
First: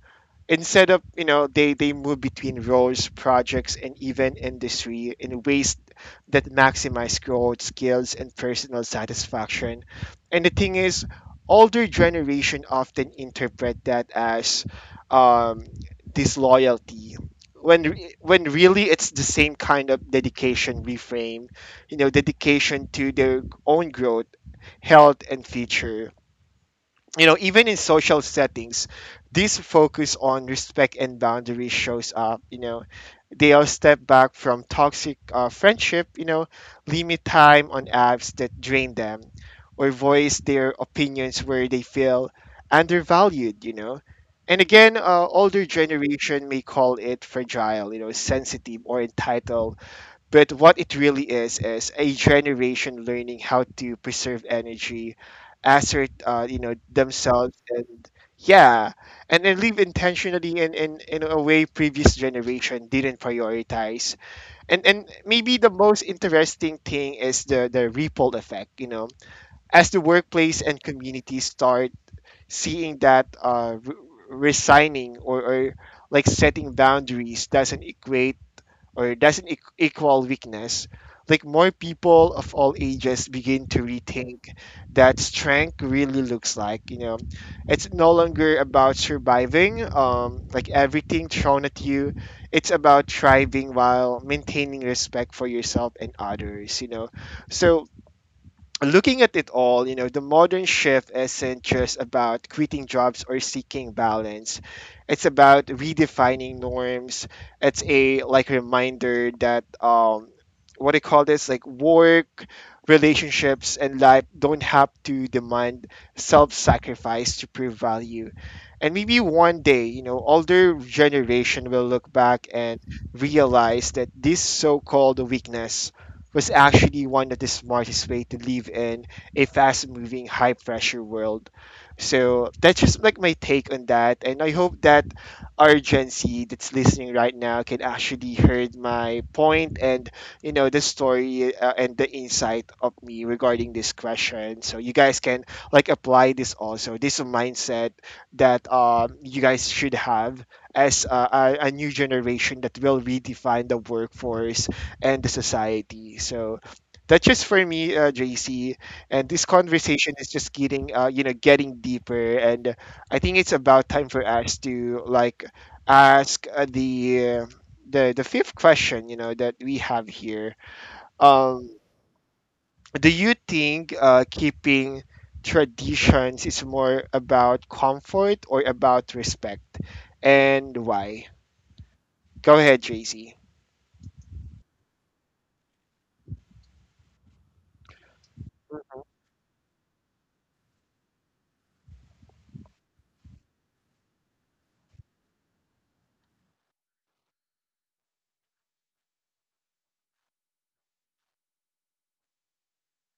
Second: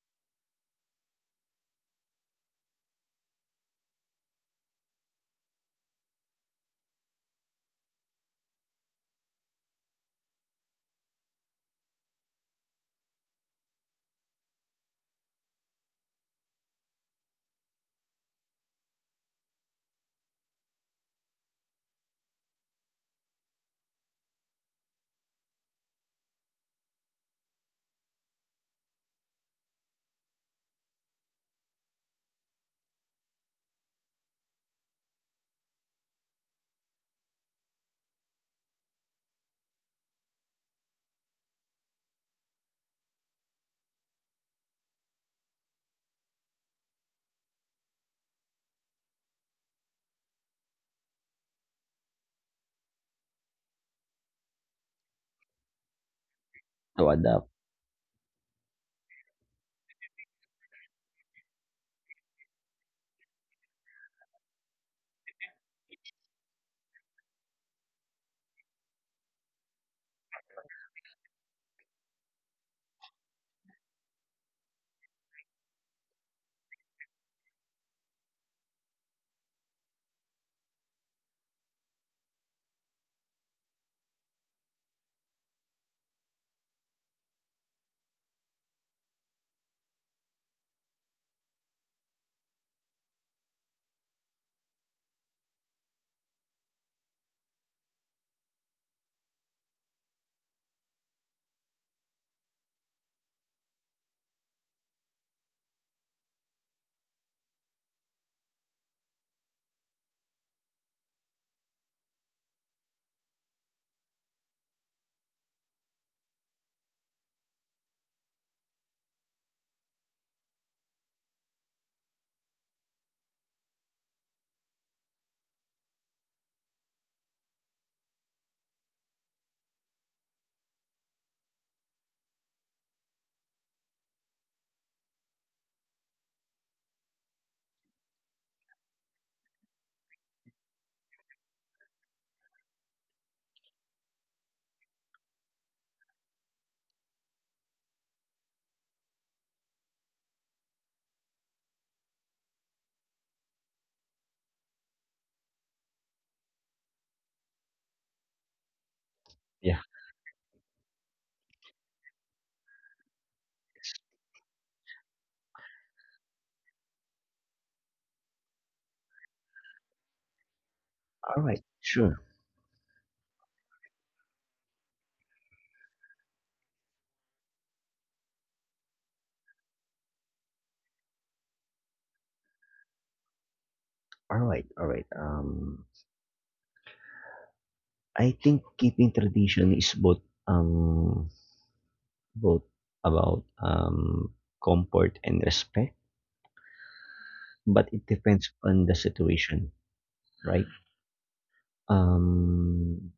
Instead, of you know, they move between roles, projects and even industry in ways that maximize growth, skills and personal satisfaction. And the thing is, older generation often interpret that as um, disloyalty, when really it's the same kind of dedication reframe, you know. Dedication to their own growth, health and future, you know. Even in social settings, this focus on respect and boundaries shows up, you know. They all step back from toxic, friendship, you know, limit time on apps that drain them, or voice their opinions where they feel undervalued, you know. And again, older generation may call it fragile, you know, sensitive or entitled, but what it really is a generation learning how to preserve energy, assert, you know,
To adapt.
themselves, and yeah, and then live intentionally in a way previous generation didn't prioritize. And maybe the most interesting thing is the ripple effect. You know, as the workplace and community start seeing that resigning, or like setting boundaries doesn't equate, or it doesn't equal weakness, like more people of all ages begin to rethink that strength really looks like. You know, it's no longer about surviving, like everything thrown at you. It's about thriving while maintaining respect for yourself and others. You know, so looking at it all, you know, the modern shift isn't just about quitting jobs or seeking balance. It's about redefining norms. It's a like reminder that what do you call this? Like work, relationships and life don't have to demand self-sacrifice to prove value. And maybe one day, you know, older generation will look back and realize that this so-called weakness was actually one of the smartest way to live in a fast-moving, high-pressure world. So that's just like my take on that, and I hope that our Gen Z that's listening right now can actually heard my point and, you know, the story, and the insight of me regarding this question. So you guys can like apply this also. This is a mindset that you guys should have as a new generation that will redefine the workforce and the society. So that's just for me, JC. And this
Yeah.
conversation is just getting, you know, getting deeper. And I think it's about time for us to like ask the fifth question, you know, that we have here.
All right.
Um,
Sure.
do you think, keeping traditions is more about comfort or about respect, and why? Go ahead, JC.
All right. All right. I think keeping tradition is both about comfort and respect, but it depends on the situation, right? Um,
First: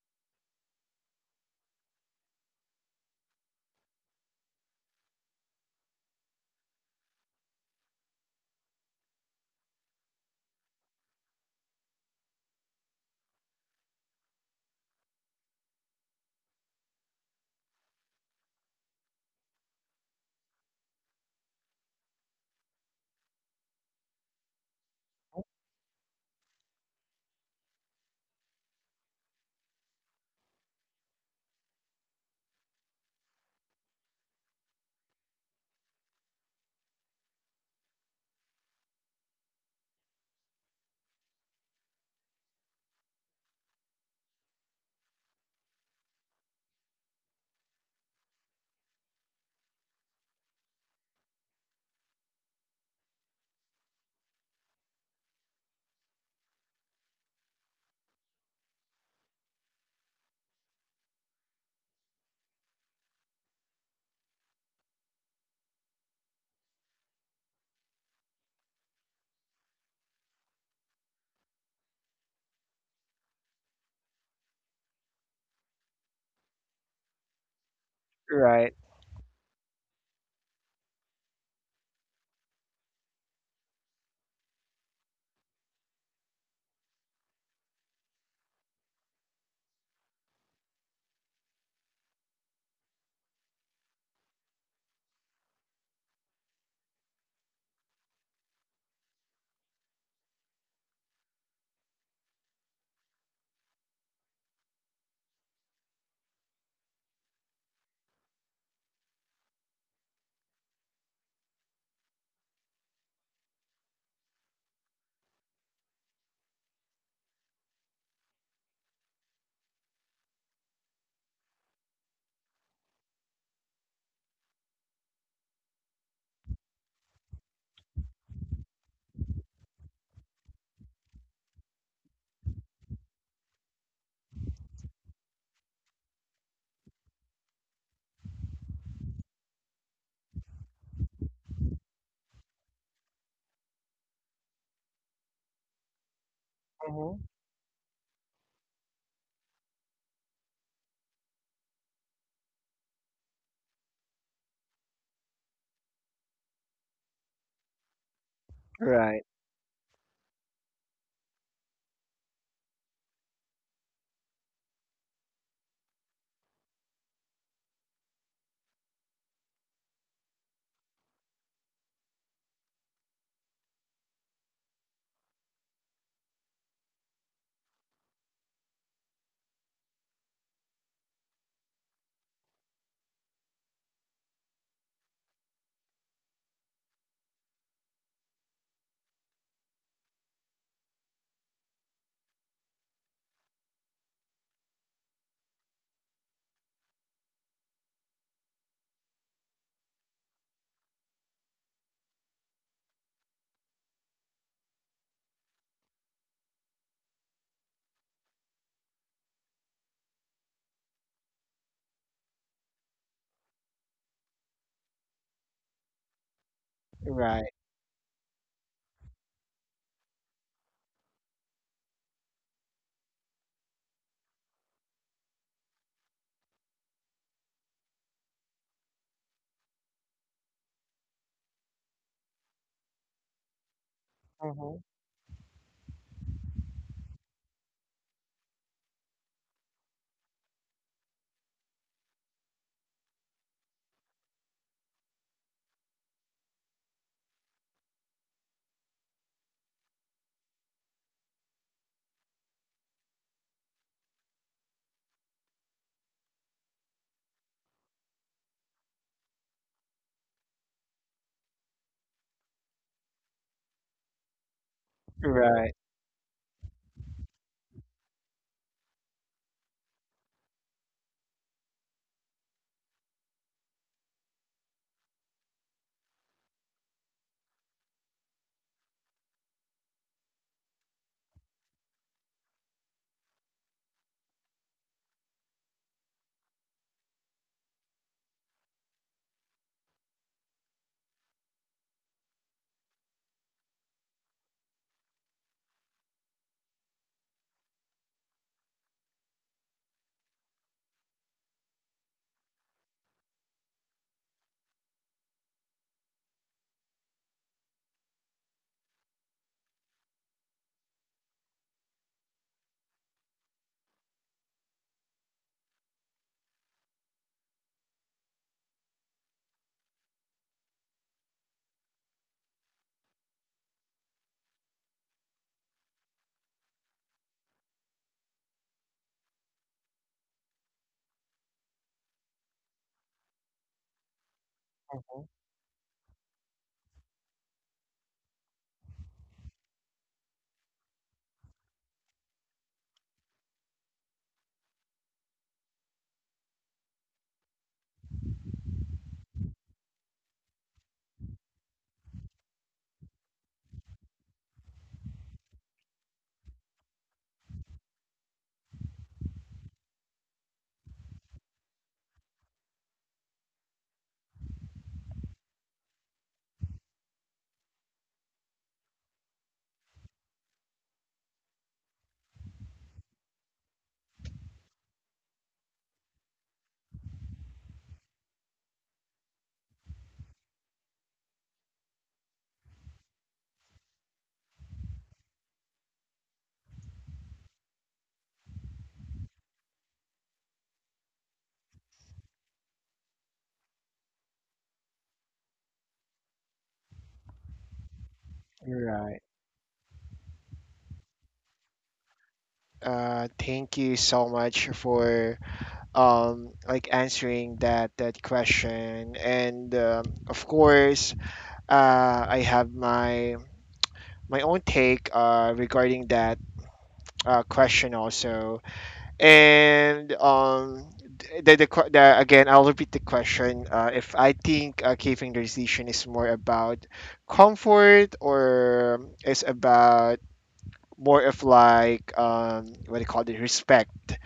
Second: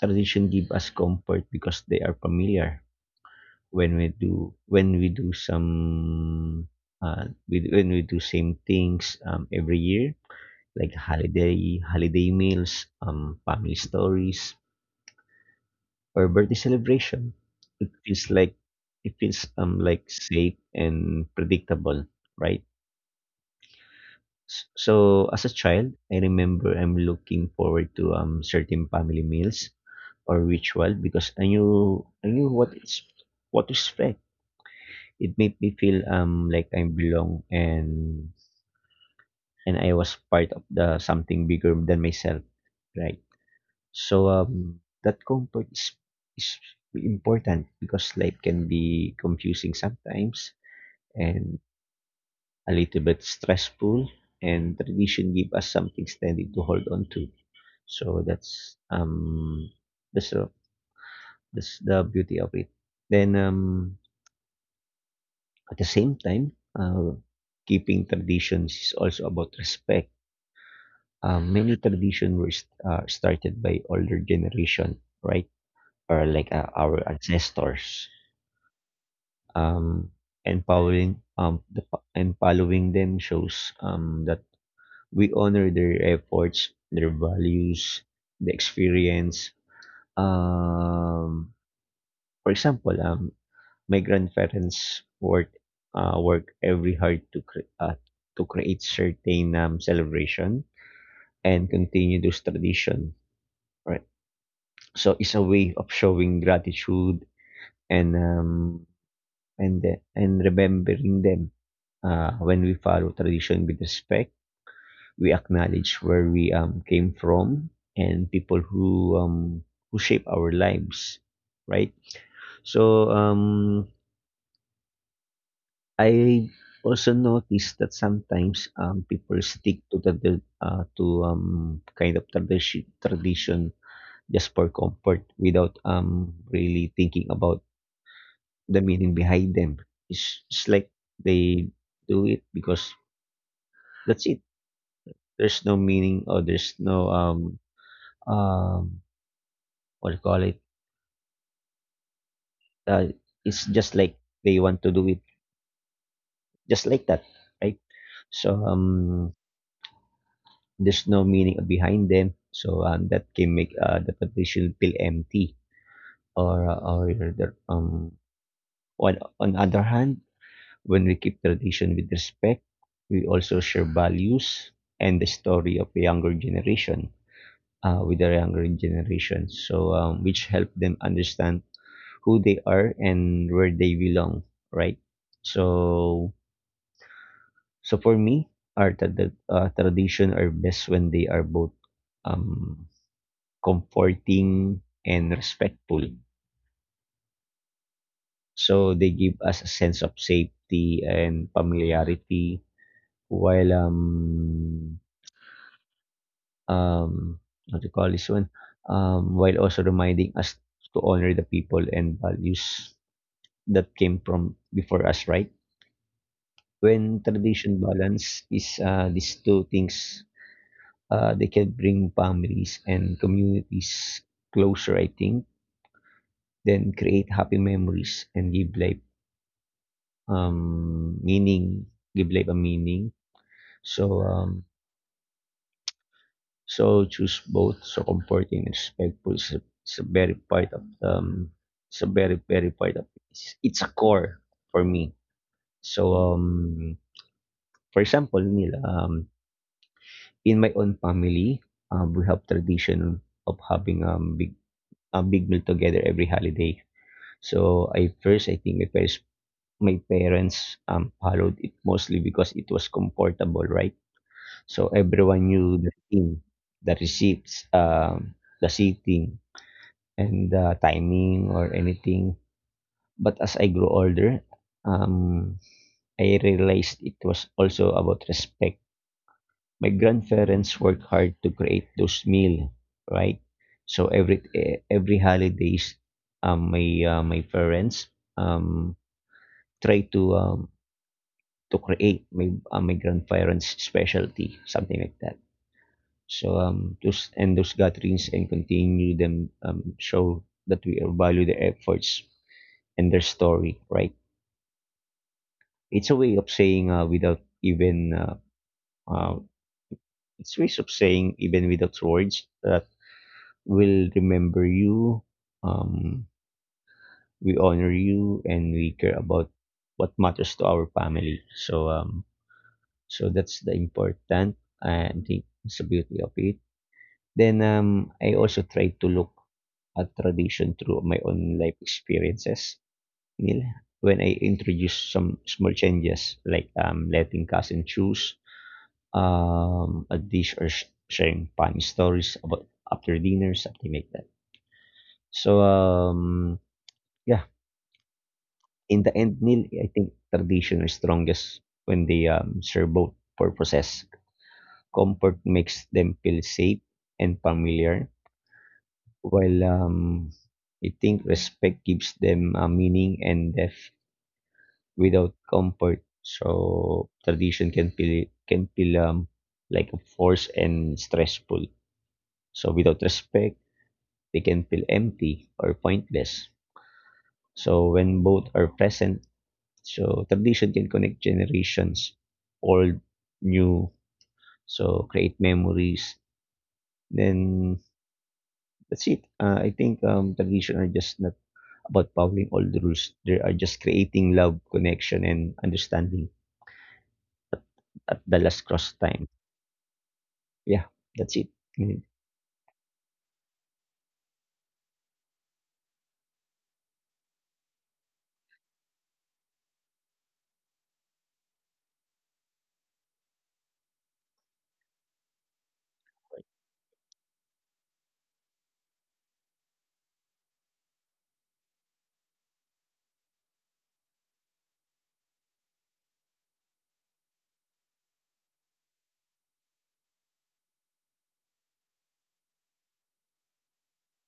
Tradition give us comfort because they are familiar when we do some when we do same things every year, like holiday meals, family stories, or birthday celebration. It feels like it feels like safe and predictable, right? So as a child, I remember I'm looking forward to certain family meals or ritual because I knew what to expect. It made me feel like I belong and I was part of the something bigger than myself, right? So, that comfort is important because life can be confusing sometimes and a little bit stressful, and tradition give us something steady to hold on to. So that's that's the that's the beauty of it. Then at the same time, uh, keeping traditions is also about respect. Many traditions were started by older generation, right? Or like our ancestors,
Right.
um, and following and following them shows that we honor their efforts, their values, the experience. Um, for example, my grandparents work every hard to to create certain celebration and continue those tradition. Right, so it's a way of showing gratitude and and remembering them. When we follow tradition with respect, we acknowledge where we came from and people who shape our lives, right? So I also noticed that sometimes people stick to the, to kind of tradition just for comfort without really thinking about the meaning behind them. It's like they do it because that's it, there's no meaning or there's no
Mhm.
um um what do you call it, uh, it's just like they want to do it just like that, right? so
Right.
um there's no meaning behind them, so that can make the petition feel empty or uh, or the- um on other hand, when we keep tradition with respect, we also share values and the story of the younger generation with the younger generation, so which help them understand who they are and where they belong, right? So, so for me, tradition are best when they are both um, comforting and respectful. So they give us a sense of safety and familiarity while um what do you call this one, while also reminding us to honor the people and values that came from before us, right? When
Right.
tradition balance is these two things, they can bring families and communities closer, I think, then create happy memories and give life meaning, give life a meaning. So, um, so choose both. So comforting and respectful is is a very part of, it's a very very part of it's a core for me. So for example, Neil, in my own family, we have tradition of having big a big meal together every holiday. So I first I think my parents followed it mostly because it was comfortable, right? So everyone knew
Right.
the thing, the receipts, the seating, and the timing or anything. But as I grew older, um, I realized it was also about respect. My grandparents work hard to create those meal, right? So every holidays, my parents um try to create my grandparents' specialty, something like that. So those gatherings and continue them show that we value their efforts and their story, right? It's a way of saying without even uh, it's ways of saying even without words that will remember you. Um, we honor you and we care about what matters to our family. So that's the important. I think it's the beauty of it. Then I also try to look at tradition through my own life experiences. Nila, when I introduce
Mhm.
some small changes like letting cousin choose a dish or sharing funny stories about after dinner, something like that. So um, yeah, In the end, Neil, I think tradition is strongest when they serve both purposes. Comfort makes them feel safe and familiar, while I think respect gives them a meaning and depth without comfort. So tradition can feel like a force and stressful. So without respect, they can feel empty or pointless. So when both are present, so tradition can connect generations, old, new. So create memories. Then that's it. I think tradition are just not about following all the rules. They are just creating love, connection, and understanding at the last cross
Right.
time. Yeah, that's it. Mm.
Thank you so much for answering that question. And of course, I have my own take, regarding that question also. And th- the, que- the again, I'll repeat the question. If I think, caving decision is more about comfort or is about more of like, what do you call it, respect.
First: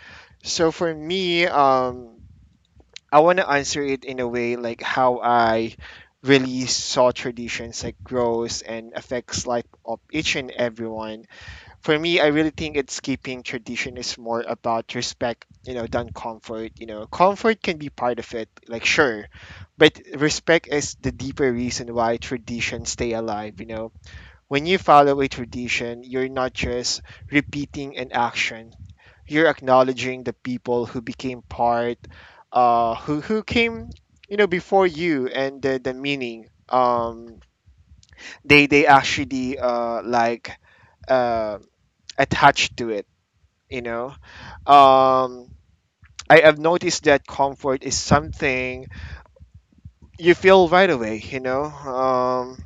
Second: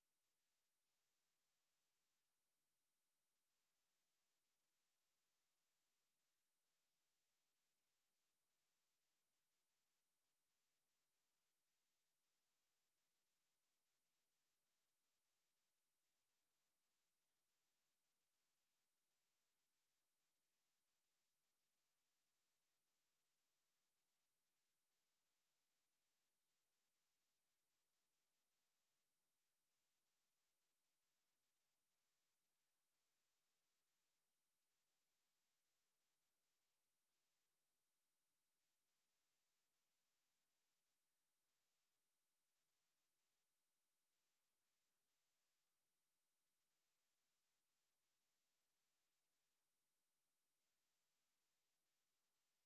So for me, I want to answer it in a way like how I really saw traditions like grows and affects life of each and everyone. For me, I really think it's keeping tradition is more about respect, you know, than comfort. You know, comfort can be part of it, like sure, but respect is the deeper reason why traditions stay alive, you know. When you follow a tradition, you're not just repeating an action, you're acknowledging the people who became part, who, came, you know, before you and the meaning they actually, uh, attached to it, you know. Um, I have noticed that comfort is something you feel right away, you know.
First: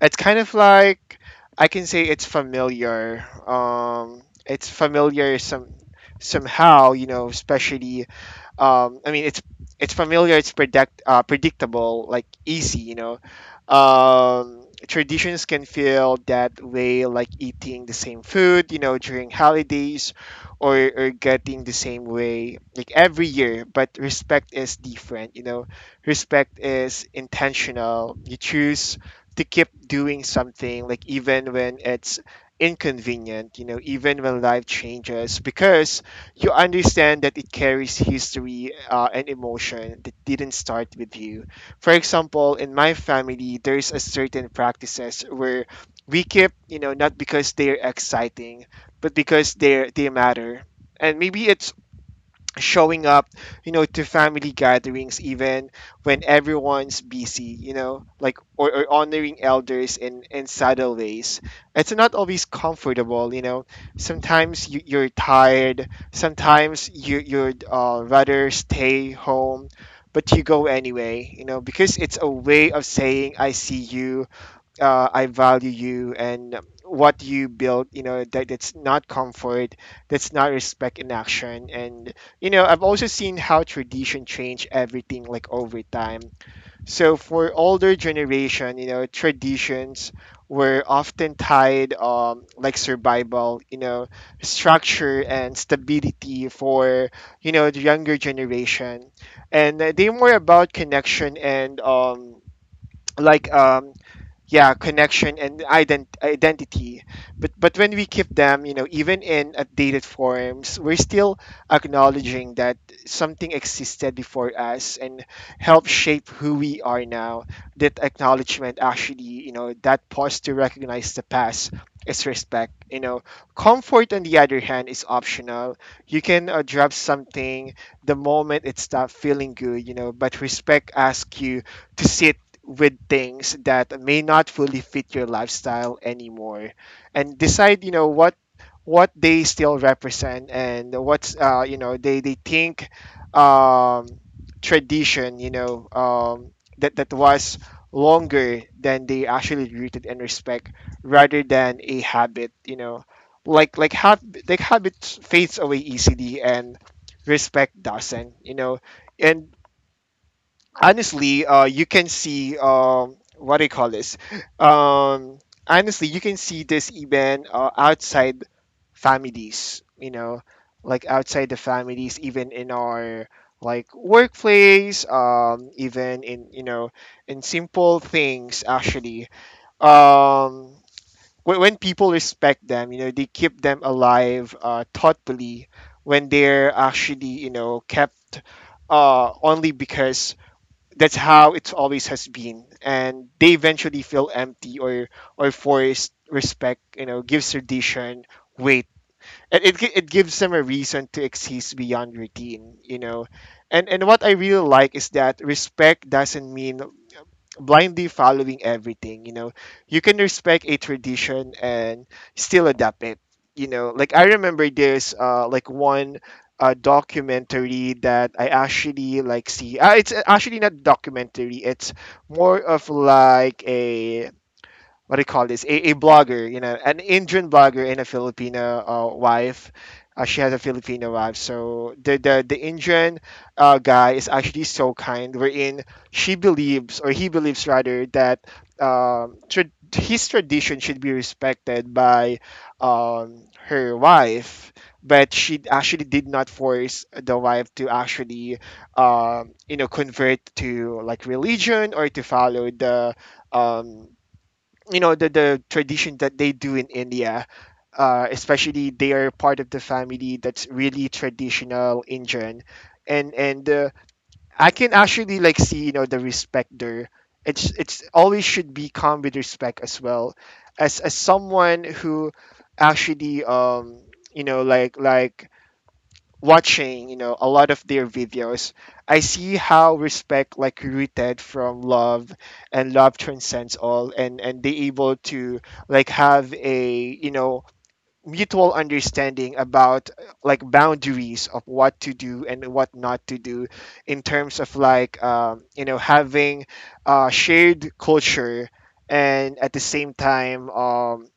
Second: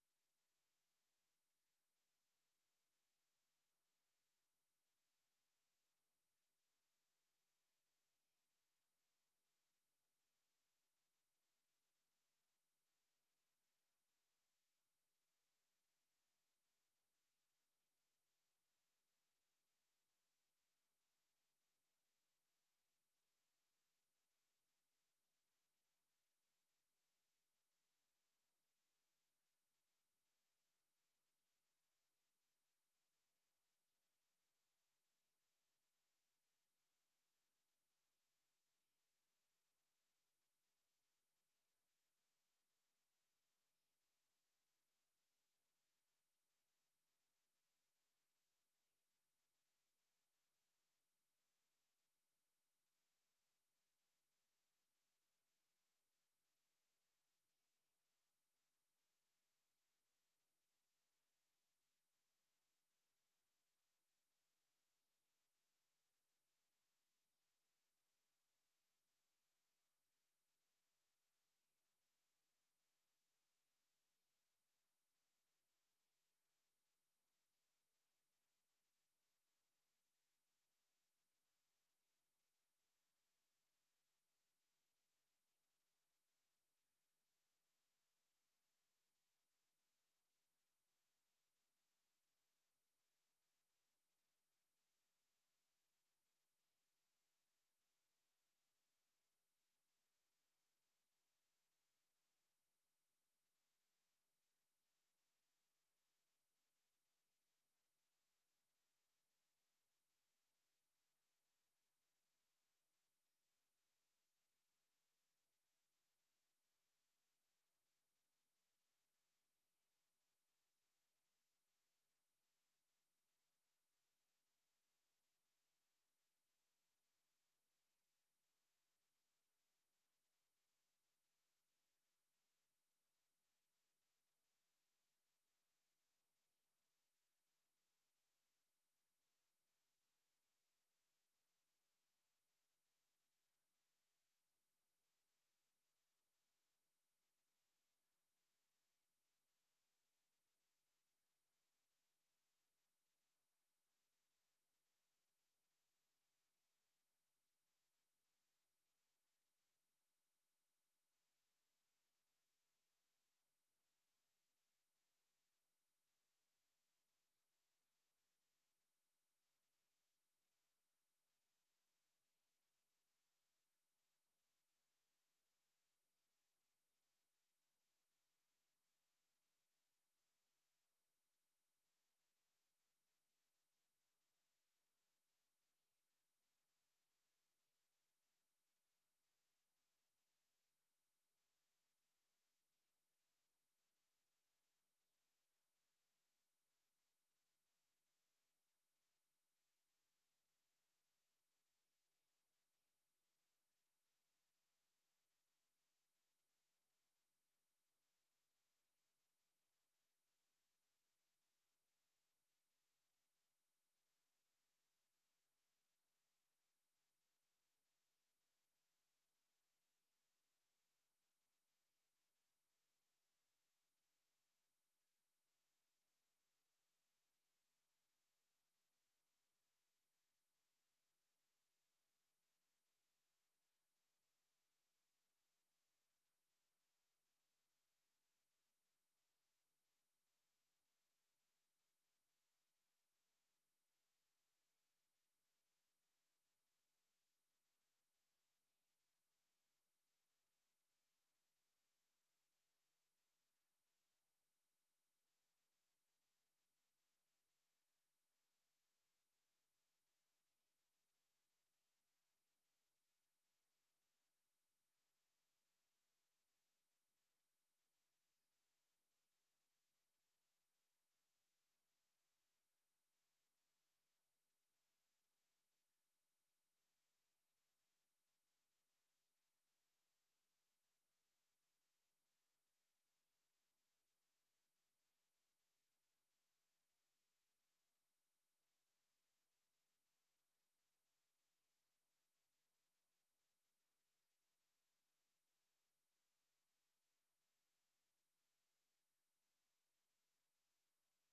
It's kind of like, I can say it's familiar. It's familiar some somehow, you know, especially, it's familiar, it's predictable, like easy, you know. Traditions can feel that way, like eating the same food, you know, during holidays, or getting the same way, like every year. But respect is different, you know. Respect is intentional. You choose to keep doing something, like even when it's inconvenient, you know, even when life changes, because you understand that it carries history, and emotion that didn't start with you. For example, in my family, there's a certain practices where we keep, you know, not because they're exciting, but because they matter. And maybe it's showing up, you know, to family gatherings even when everyone's busy, you know, like, or honoring elders in subtle ways. It's not always comfortable, you know. Sometimes you're tired. Sometimes you you'd rather stay home, but you go anyway, you know, because it's a way of saying I see you, I value you and what you build, you know. That's not comfort, that's not respect in action. And, you know, I've also seen how tradition change everything like over time. So for older generation, you know, traditions were often tied, like survival, you know, structure and stability for, you know, the younger generation. And, they're more about connection and like um yeah, connection and identity. But when we keep them, you know, even in updated forms, we're still acknowledging that something existed before us and help shape who we are now. That acknowledgement actually, you know, that pause to recognize the past is respect, you know. Comfort on the other hand is optional. You can, drop something the moment it stops feeling good, you know, but respect asks you to sit with things that may not fully fit your lifestyle anymore and decide, you know, what they still represent and what's, they think, um, tradition, you know, that that was longer than they actually rooted and respect rather than a habit, you know. Like like hab- like habit fades away easily and respect doesn't, you know. And honestly, you can see, what do you call this? Um, honestly, you can see this even, outside families. You know, like outside the families, even in our like workplace, even in, you know, in simple things. Um, when people respect them, you know, they keep them alive thoughtfully when they're actually you know kept only because that's how it's always has been and they eventually feel empty or forced respect you know gives tradition weight. And it gives them a reason to exist beyond routine, you know. And what I really like is that respect doesn't mean blindly following everything, you know. You can respect a tradition and still adapt it. You know, like I remember there's like one documentary that I actually like see, it's actually not documentary, it's more of like a what do you call this, a blogger, you know, an Indian blogger and a Filipino wife. She has a Filipino wife, so the Indian guy is actually so kind wherein she believes, or he believes rather, that um, tra- his tradition should be respected by her wife, but she actually did not force the wife to actually you know convert to like religion or to follow the um, you know the tradition that they do in India, especially they are part of the family that's really traditional Indian, and I can actually like see, you know, the respect there. It's always should be come with respect as well, as someone who actually you know like watching, you know, a lot of their videos, I see how respect like rooted from love, and love transcends all, and they able to like have a, you know, mutual understanding about like boundaries of what to do and what not to do in terms of like you know having a shared culture, and at the same time,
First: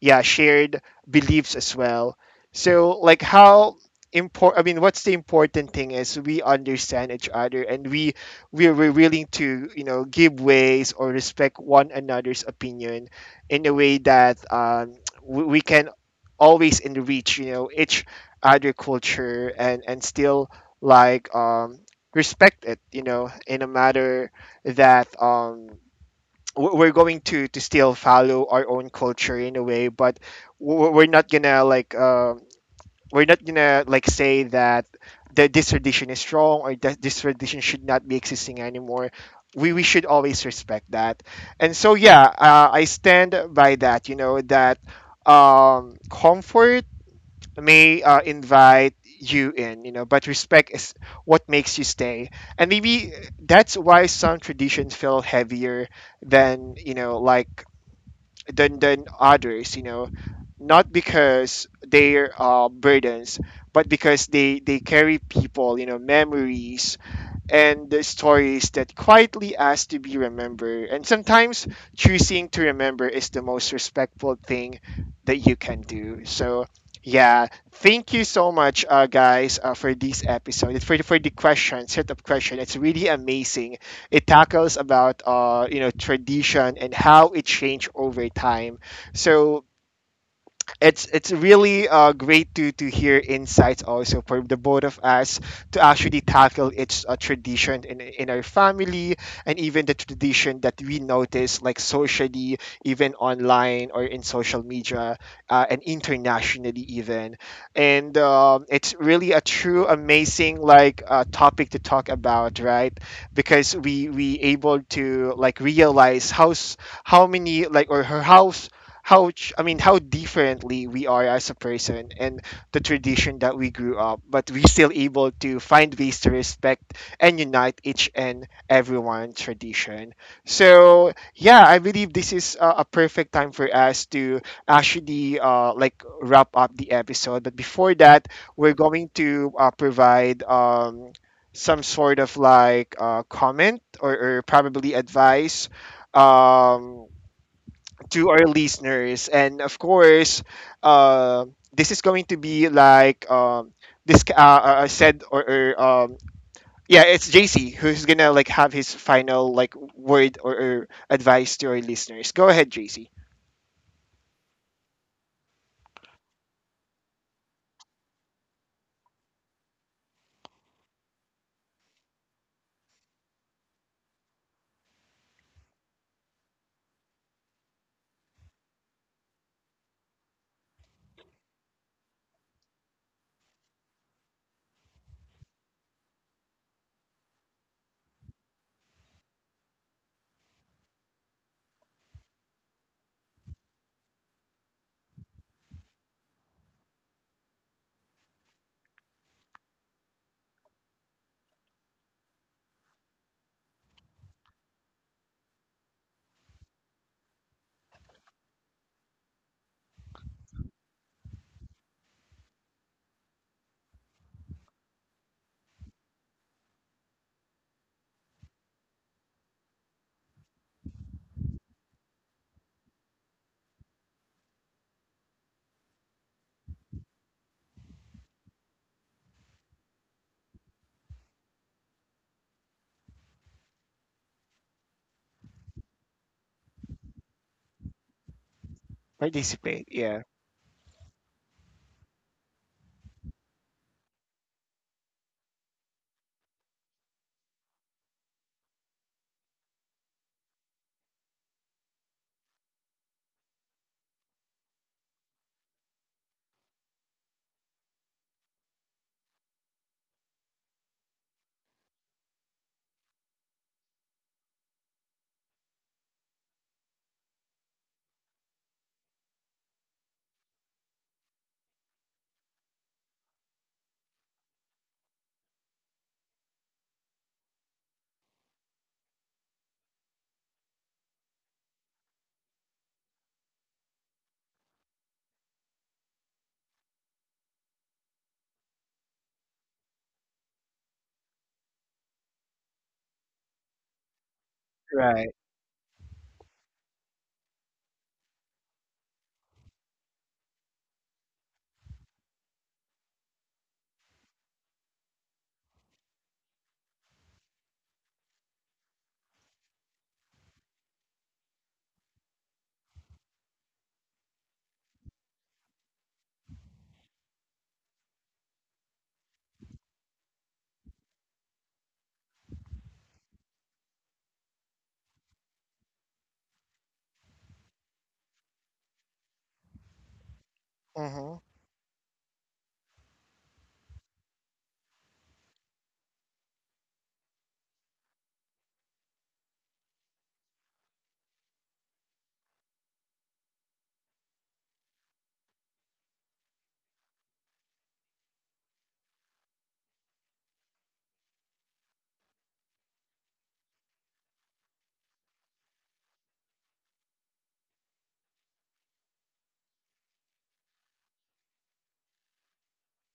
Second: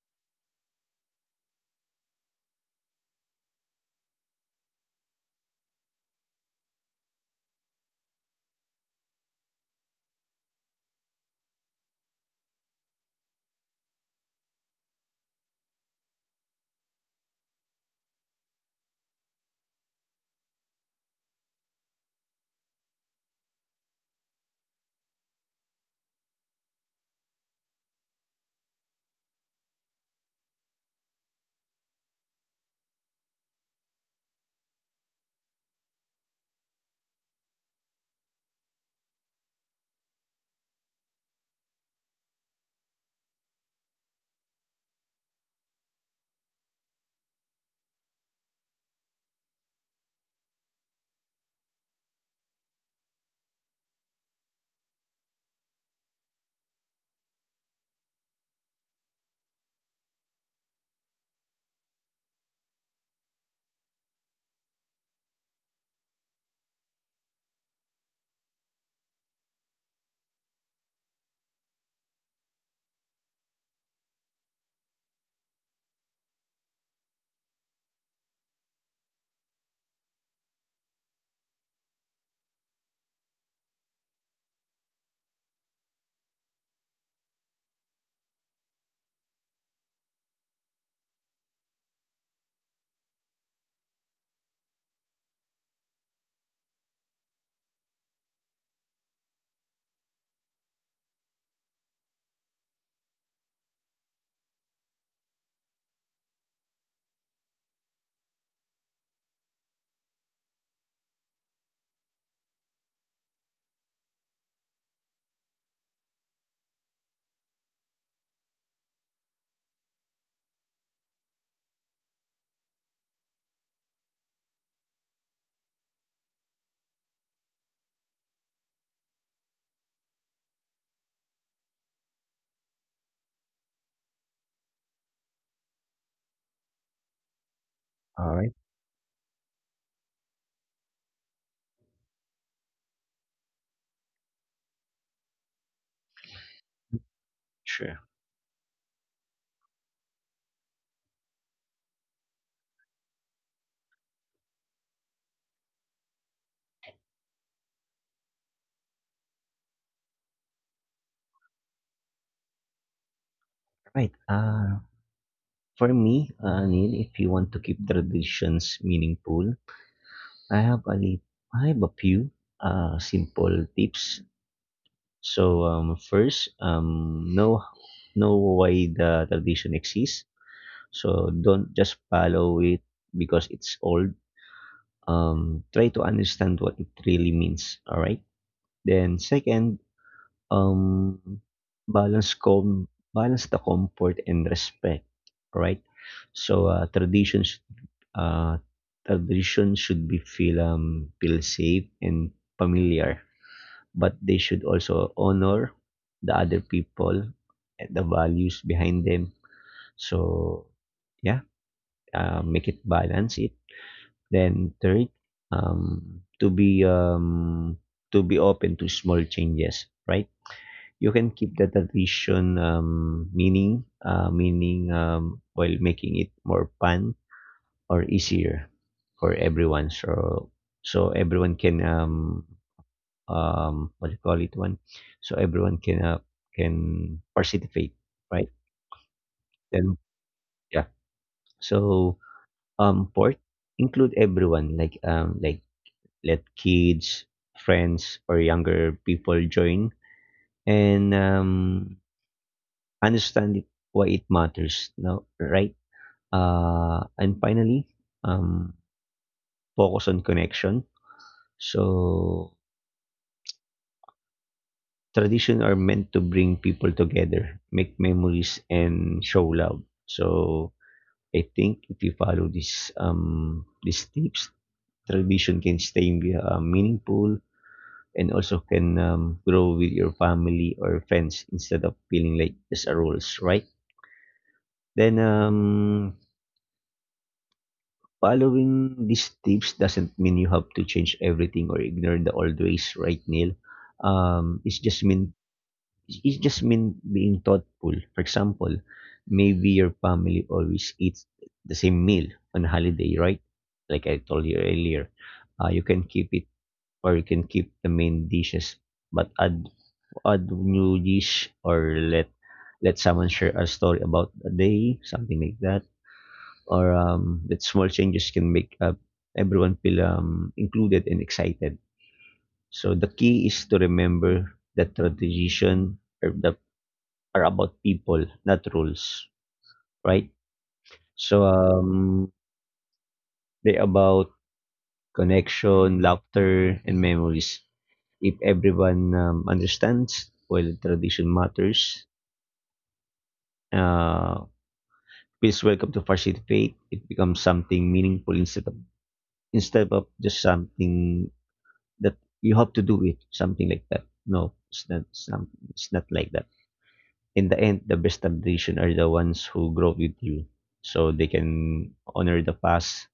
yeah, shared beliefs as well. So like how important, I mean what's the important thing, is we understand each other, and we're willing to you know give ways or respect one another's opinion in a way that, we can always enrich, you know, each other culture, and still like respect it, you know, in a matter that we're going to still follow our own culture in a way, but we're not gonna like we're not gonna like say that this tradition is wrong or that this tradition should not be existing anymore. We should always respect that. And so yeah, I stand by that, you know, that comfort may invite you in, you know, but respect is what makes you stay. And maybe that's why some traditions feel heavier than, you know, like than others, you know, not because they're burdens, but because they carry people, you know, memories, and the stories that quietly ask to be remembered. And sometimes choosing to remember is the most respectful thing that you can do. So, yeah, thank you so much, guys, for this episode. For for the question, set up question, it's really amazing. It tackles about, you know, tradition and how it changed over time. So it's really great to hear insights also for the both of us to actually tackle its tradition in our family, and even the tradition that we notice like socially, even online or in social media, and internationally even. And it's really a true amazing like topic to talk about, right? Because we able to like realize how s- how many like or how ch- I mean how differently we are as a person and the tradition that we grew up, but we still able to find ways to respect and unite each and everyone tradition. So yeah, I believe this is a perfect time for us to actually like wrap up the episode. But before that,
All right.
we're going to provide some sort of like comment or probably advice. Um,
Sure.
to our listeners. And of course, uh, this is going to be like this. I said or, yeah, it's JC who's gonna like have his final like word or advice to our listeners. Go ahead, JC.
Right. For me, Neil, if you want to keep traditions meaningful, I have a li- I have a few simple tips. So first, know why the tradition exists. So don't just follow it because it's old. Try to understand what it really means. All right. Then second, um, balance com balance the comfort and respect. All right. So uh, tradition should be feel feel safe and familiar but they should also honor the other people and the values behind them. So yeah, make it balance it. Then third, um, to be um, to be open to small changes, right? You can keep the tradition meaning while making it more fun or easier for everyone. So so everyone can what do you call it one, so everyone can participate, right?
Participate.
Then
Yeah.
yeah. So fourth, include everyone, like let kids, friends, or younger people join, and understand it, why it matters. No, right? And finally, um, focus on connection. So tradition are meant to bring people together, make memories, and show love. So I think if you follow these tips, tradition can stay meaningful and also can grow with your family or friends instead of feeling like just a rules, right? Then following these tips doesn't mean you have to change everything or ignore the old ways, right, Neil? Um, it's just
Right.
mean It just mean being thoughtful. For example, maybe your family always eats the same meal on holiday, right? Like I told you earlier, you can keep it or you can keep the main dishes, but add new dish or let someone share a story about a day, something like that. Or that small changes can make everyone feel included and excited. So the key is to remember that the tradition or the are about people, not rules, right?
Mm-hmm.
So, they're about connection, laughter, and memories. If everyone understands, well, tradition matters. Uh, feels welcome to participate. It becomes something meaningful instead of just something that you have to do with something like that. No, it's not. Some, it's not like that. In the end, the best tradition are the ones who grow with you, so they can honor the past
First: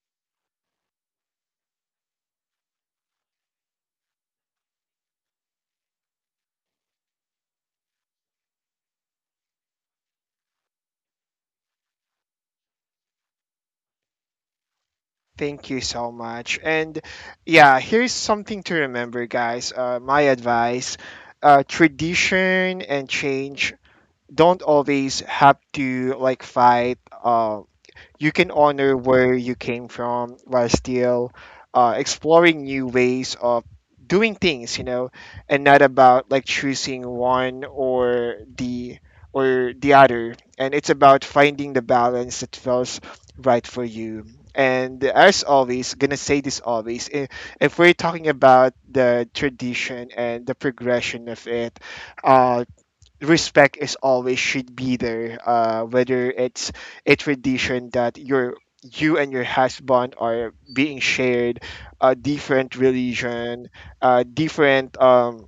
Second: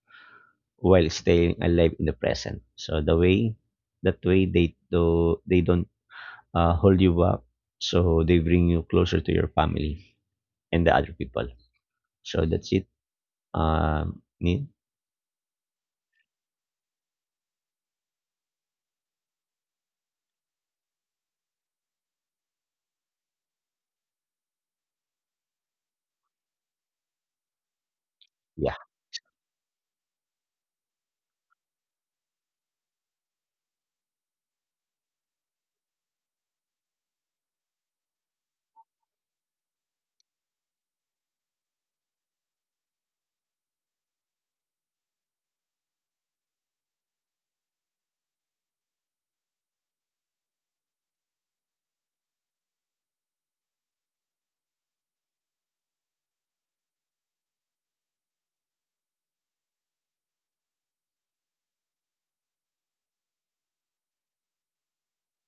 while staying alive in the present. So the way, that way they don't hold you back. So they bring you closer to your family and the other people. So that's it. Neil?
Thank you so much. And yeah, here's something to remember, guys. My advice: tradition and change don't always have to like fight. You can
Yeah,
honor where you came from while still exploring new ways of doing things, you know, and not about like choosing one or the other. And it's about finding the balance that feels right for you. And as always, gonna say this always, if we're talking about the tradition and the progression of it, uh, respect is always should be there, whether it's a tradition that your you and your husband are being shared a different religion, different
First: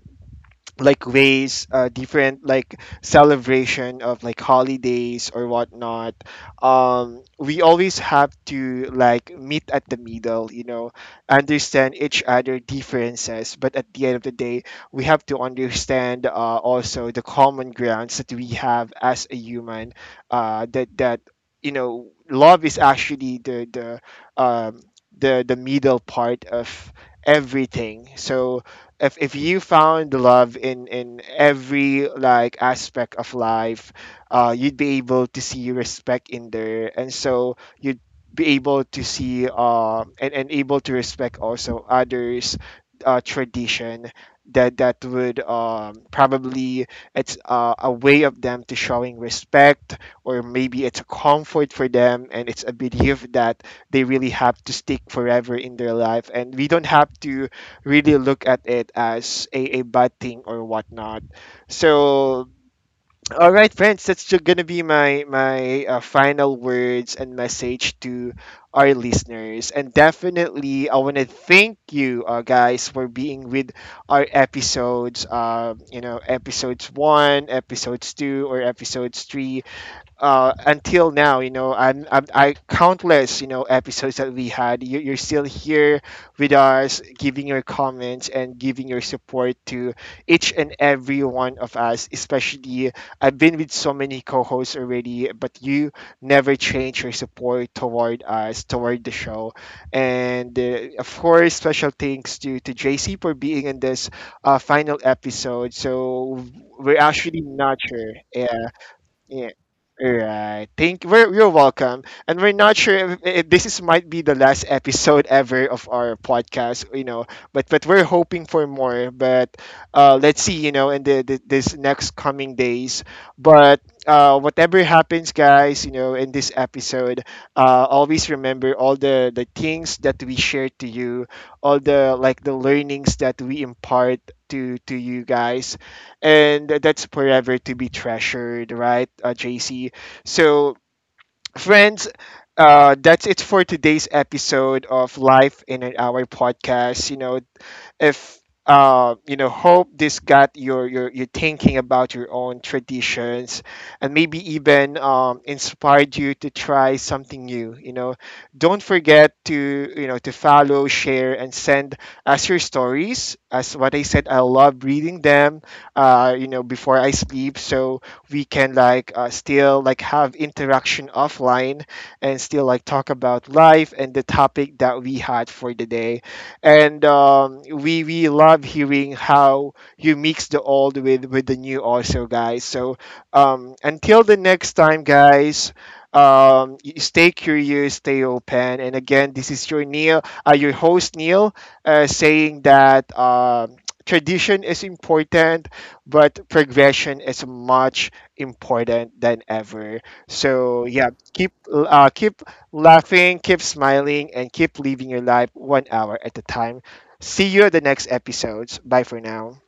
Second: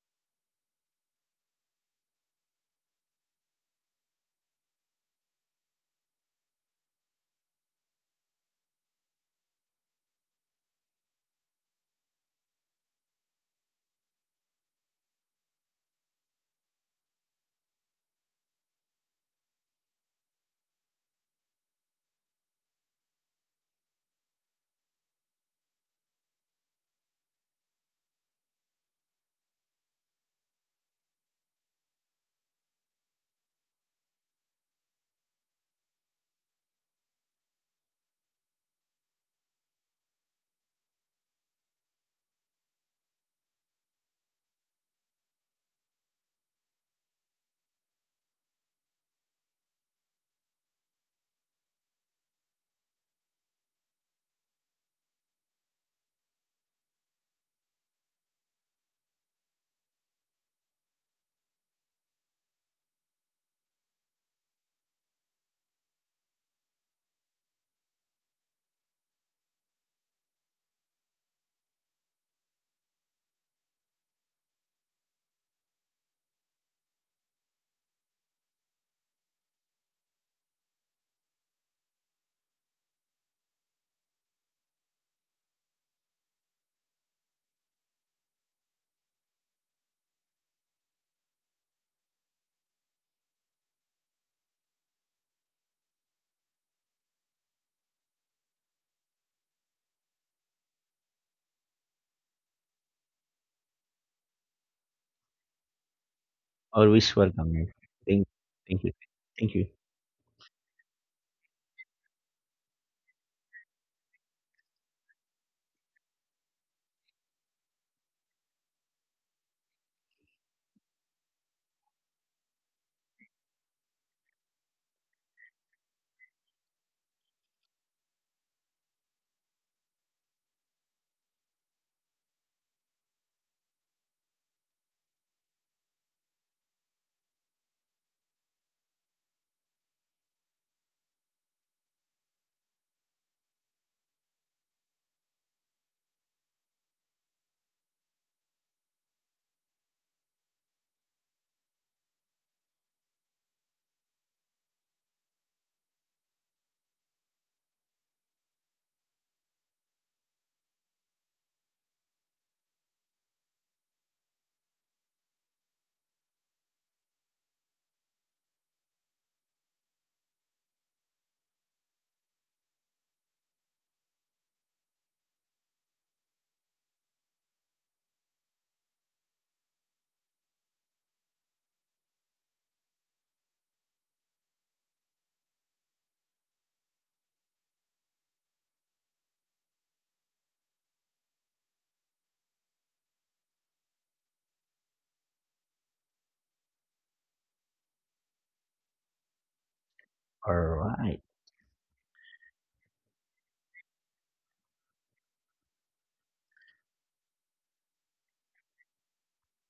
like ways, different like celebration of like holidays or whatnot. We always have to like meet at the middle, you know, understand each other differences, but at the end of the day we have to understand, also the common grounds that we have as a human, that you know love is actually um the middle part of everything. So if you found the love in every like aspect of life, you'd be able to see respect in there, and so you'd be able to see and able to respect also others tradition, that would probably it's a way of them to showing respect, or maybe it's a comfort for them and it's a belief that they really have to stick forever in their life, and we don't have to really look at it as a bad thing or whatnot. So, all right, friends, gonna be my my final words and message to our listeners. And definitely, I want to thank you, guys, for being with our episodes. You know, episodes one, episodes two, or episodes three, until now, you know, and I countless, you know, episodes that we had. You're still here with us, giving your comments and giving your support to each and every one of us. Especially, I've been with so many co-hosts already, but you never change your support toward us, toward the show. And of course, special thanks to JC for being in this final episode. So we're
always
actually
welcome.
not sure.
Thank, thank you, thank
Yeah.
you.
Right. You're welcome. And we're not sure if this is might be the last episode ever of our podcast, you know, but we're hoping for more. But let's see, you know, in the this next coming days. But whatever happens, guys, you know, in this episode, always remember all the things that we share to you, all the like the learnings that we impart to you guys, and that's forever to be treasured, right, JC? So, friends, that's it for today's episode of Life in an Hour podcast. You know, if you know hope this got your thinking about your own traditions, and maybe even inspired you to try something new, you know. Don't forget to you know to follow, share, and send us your stories. As what I said, I love reading them, you know, before I sleep, so we can like still like have interaction offline and still like talk about life and the topic that we had for the day. And we love hearing how you mix the old with the new also, guys. So until the next time, guys, stay curious, stay open, and again this is your Neil, your host Neil, saying that tradition is important, but progression is much important than ever.
All
So yeah,
right.
keep keep laughing, keep smiling, and keep living your life one hour at a time. See you at the next episodes. Bye for now.